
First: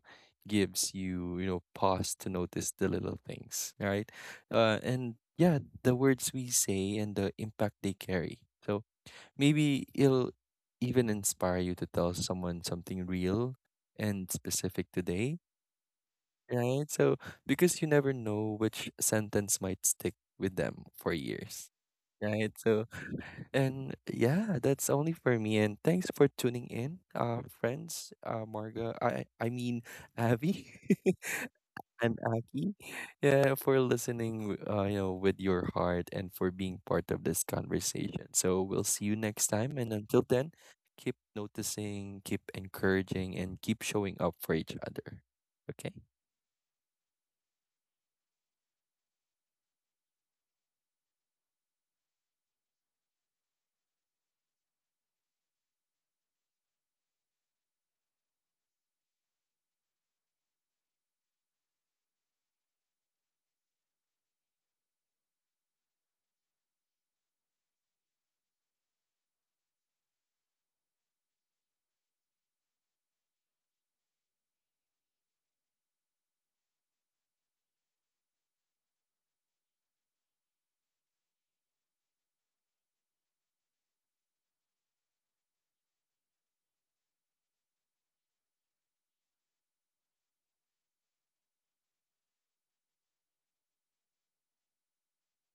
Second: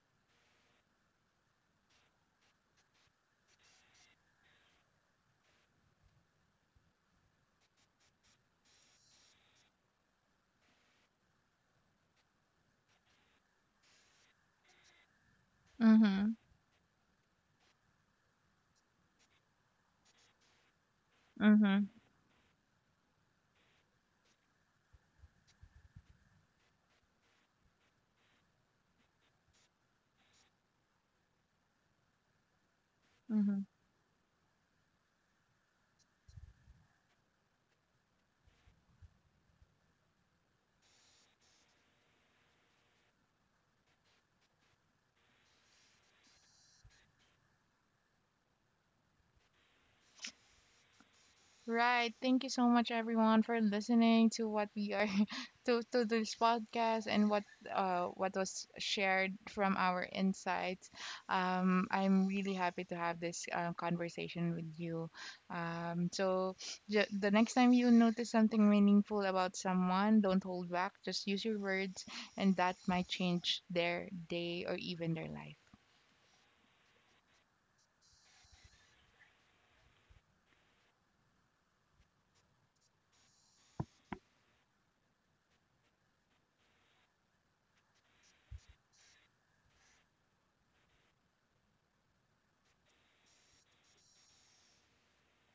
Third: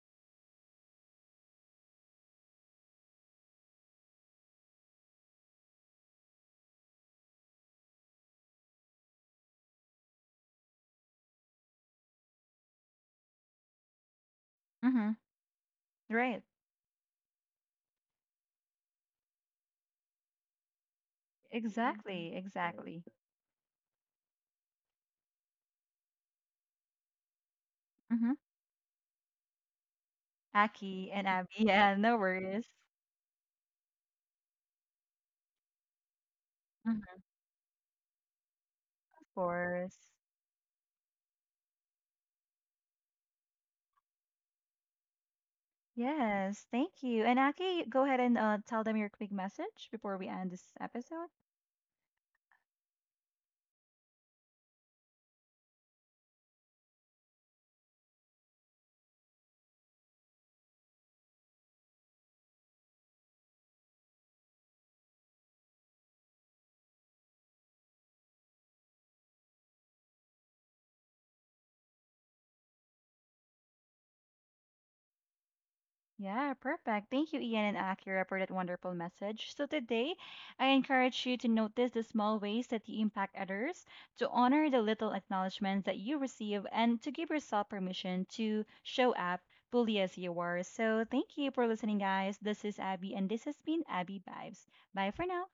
S3: gives you you know pause to notice the little things, right? And yeah, the words we say and the impact they carry. So maybe it'll even inspire you to tell someone something real and specific
S1: hmm
S3: today
S2: Mhm.
S1: Right.
S3: right? So because you never know which sentence might stick with them for years,
S2: Mhm.
S1: Exactly.
S3: right? So
S1: Exactly.
S3: and yeah, that's only for me. And thanks for tuning in, friends.
S1: Mhm.
S3: Marga, I mean Abby
S1: Aki and Abby. (laughs) Yeah,
S3: (laughs)
S1: no
S3: and
S1: worries.
S3: Aki. Yeah,
S2: Mhm.
S3: for listening. You know, with your heart and for being part
S1: Mhm.
S3: of this conversation. So we'll see you
S1: Of
S3: next time. And
S1: course.
S3: until then. Keep noticing, keep encouraging, and keep showing up for each other. Okay?
S1: Yes, thank you. And Aki, go ahead and tell them your quick message before we end this episode.
S2: Right. Thank you so much, everyone, for listening to what we are (laughs) to this podcast and what, what was shared from our insights. I'm really happy to have this conversation with you. Um, so the next time you notice something meaningful about someone, don't hold back. Just use your words, and that might change their day or even their life.
S1: Yeah, perfect. Thank you, Ian and Akira, for that wonderful message. So today, I encourage you to notice the small ways that you impact others, to honor the little acknowledgments that you receive, and to give yourself permission to show up fully as you are. So thank you for listening, guys. This is Abby, and this has been Abby Vibes. Bye for now.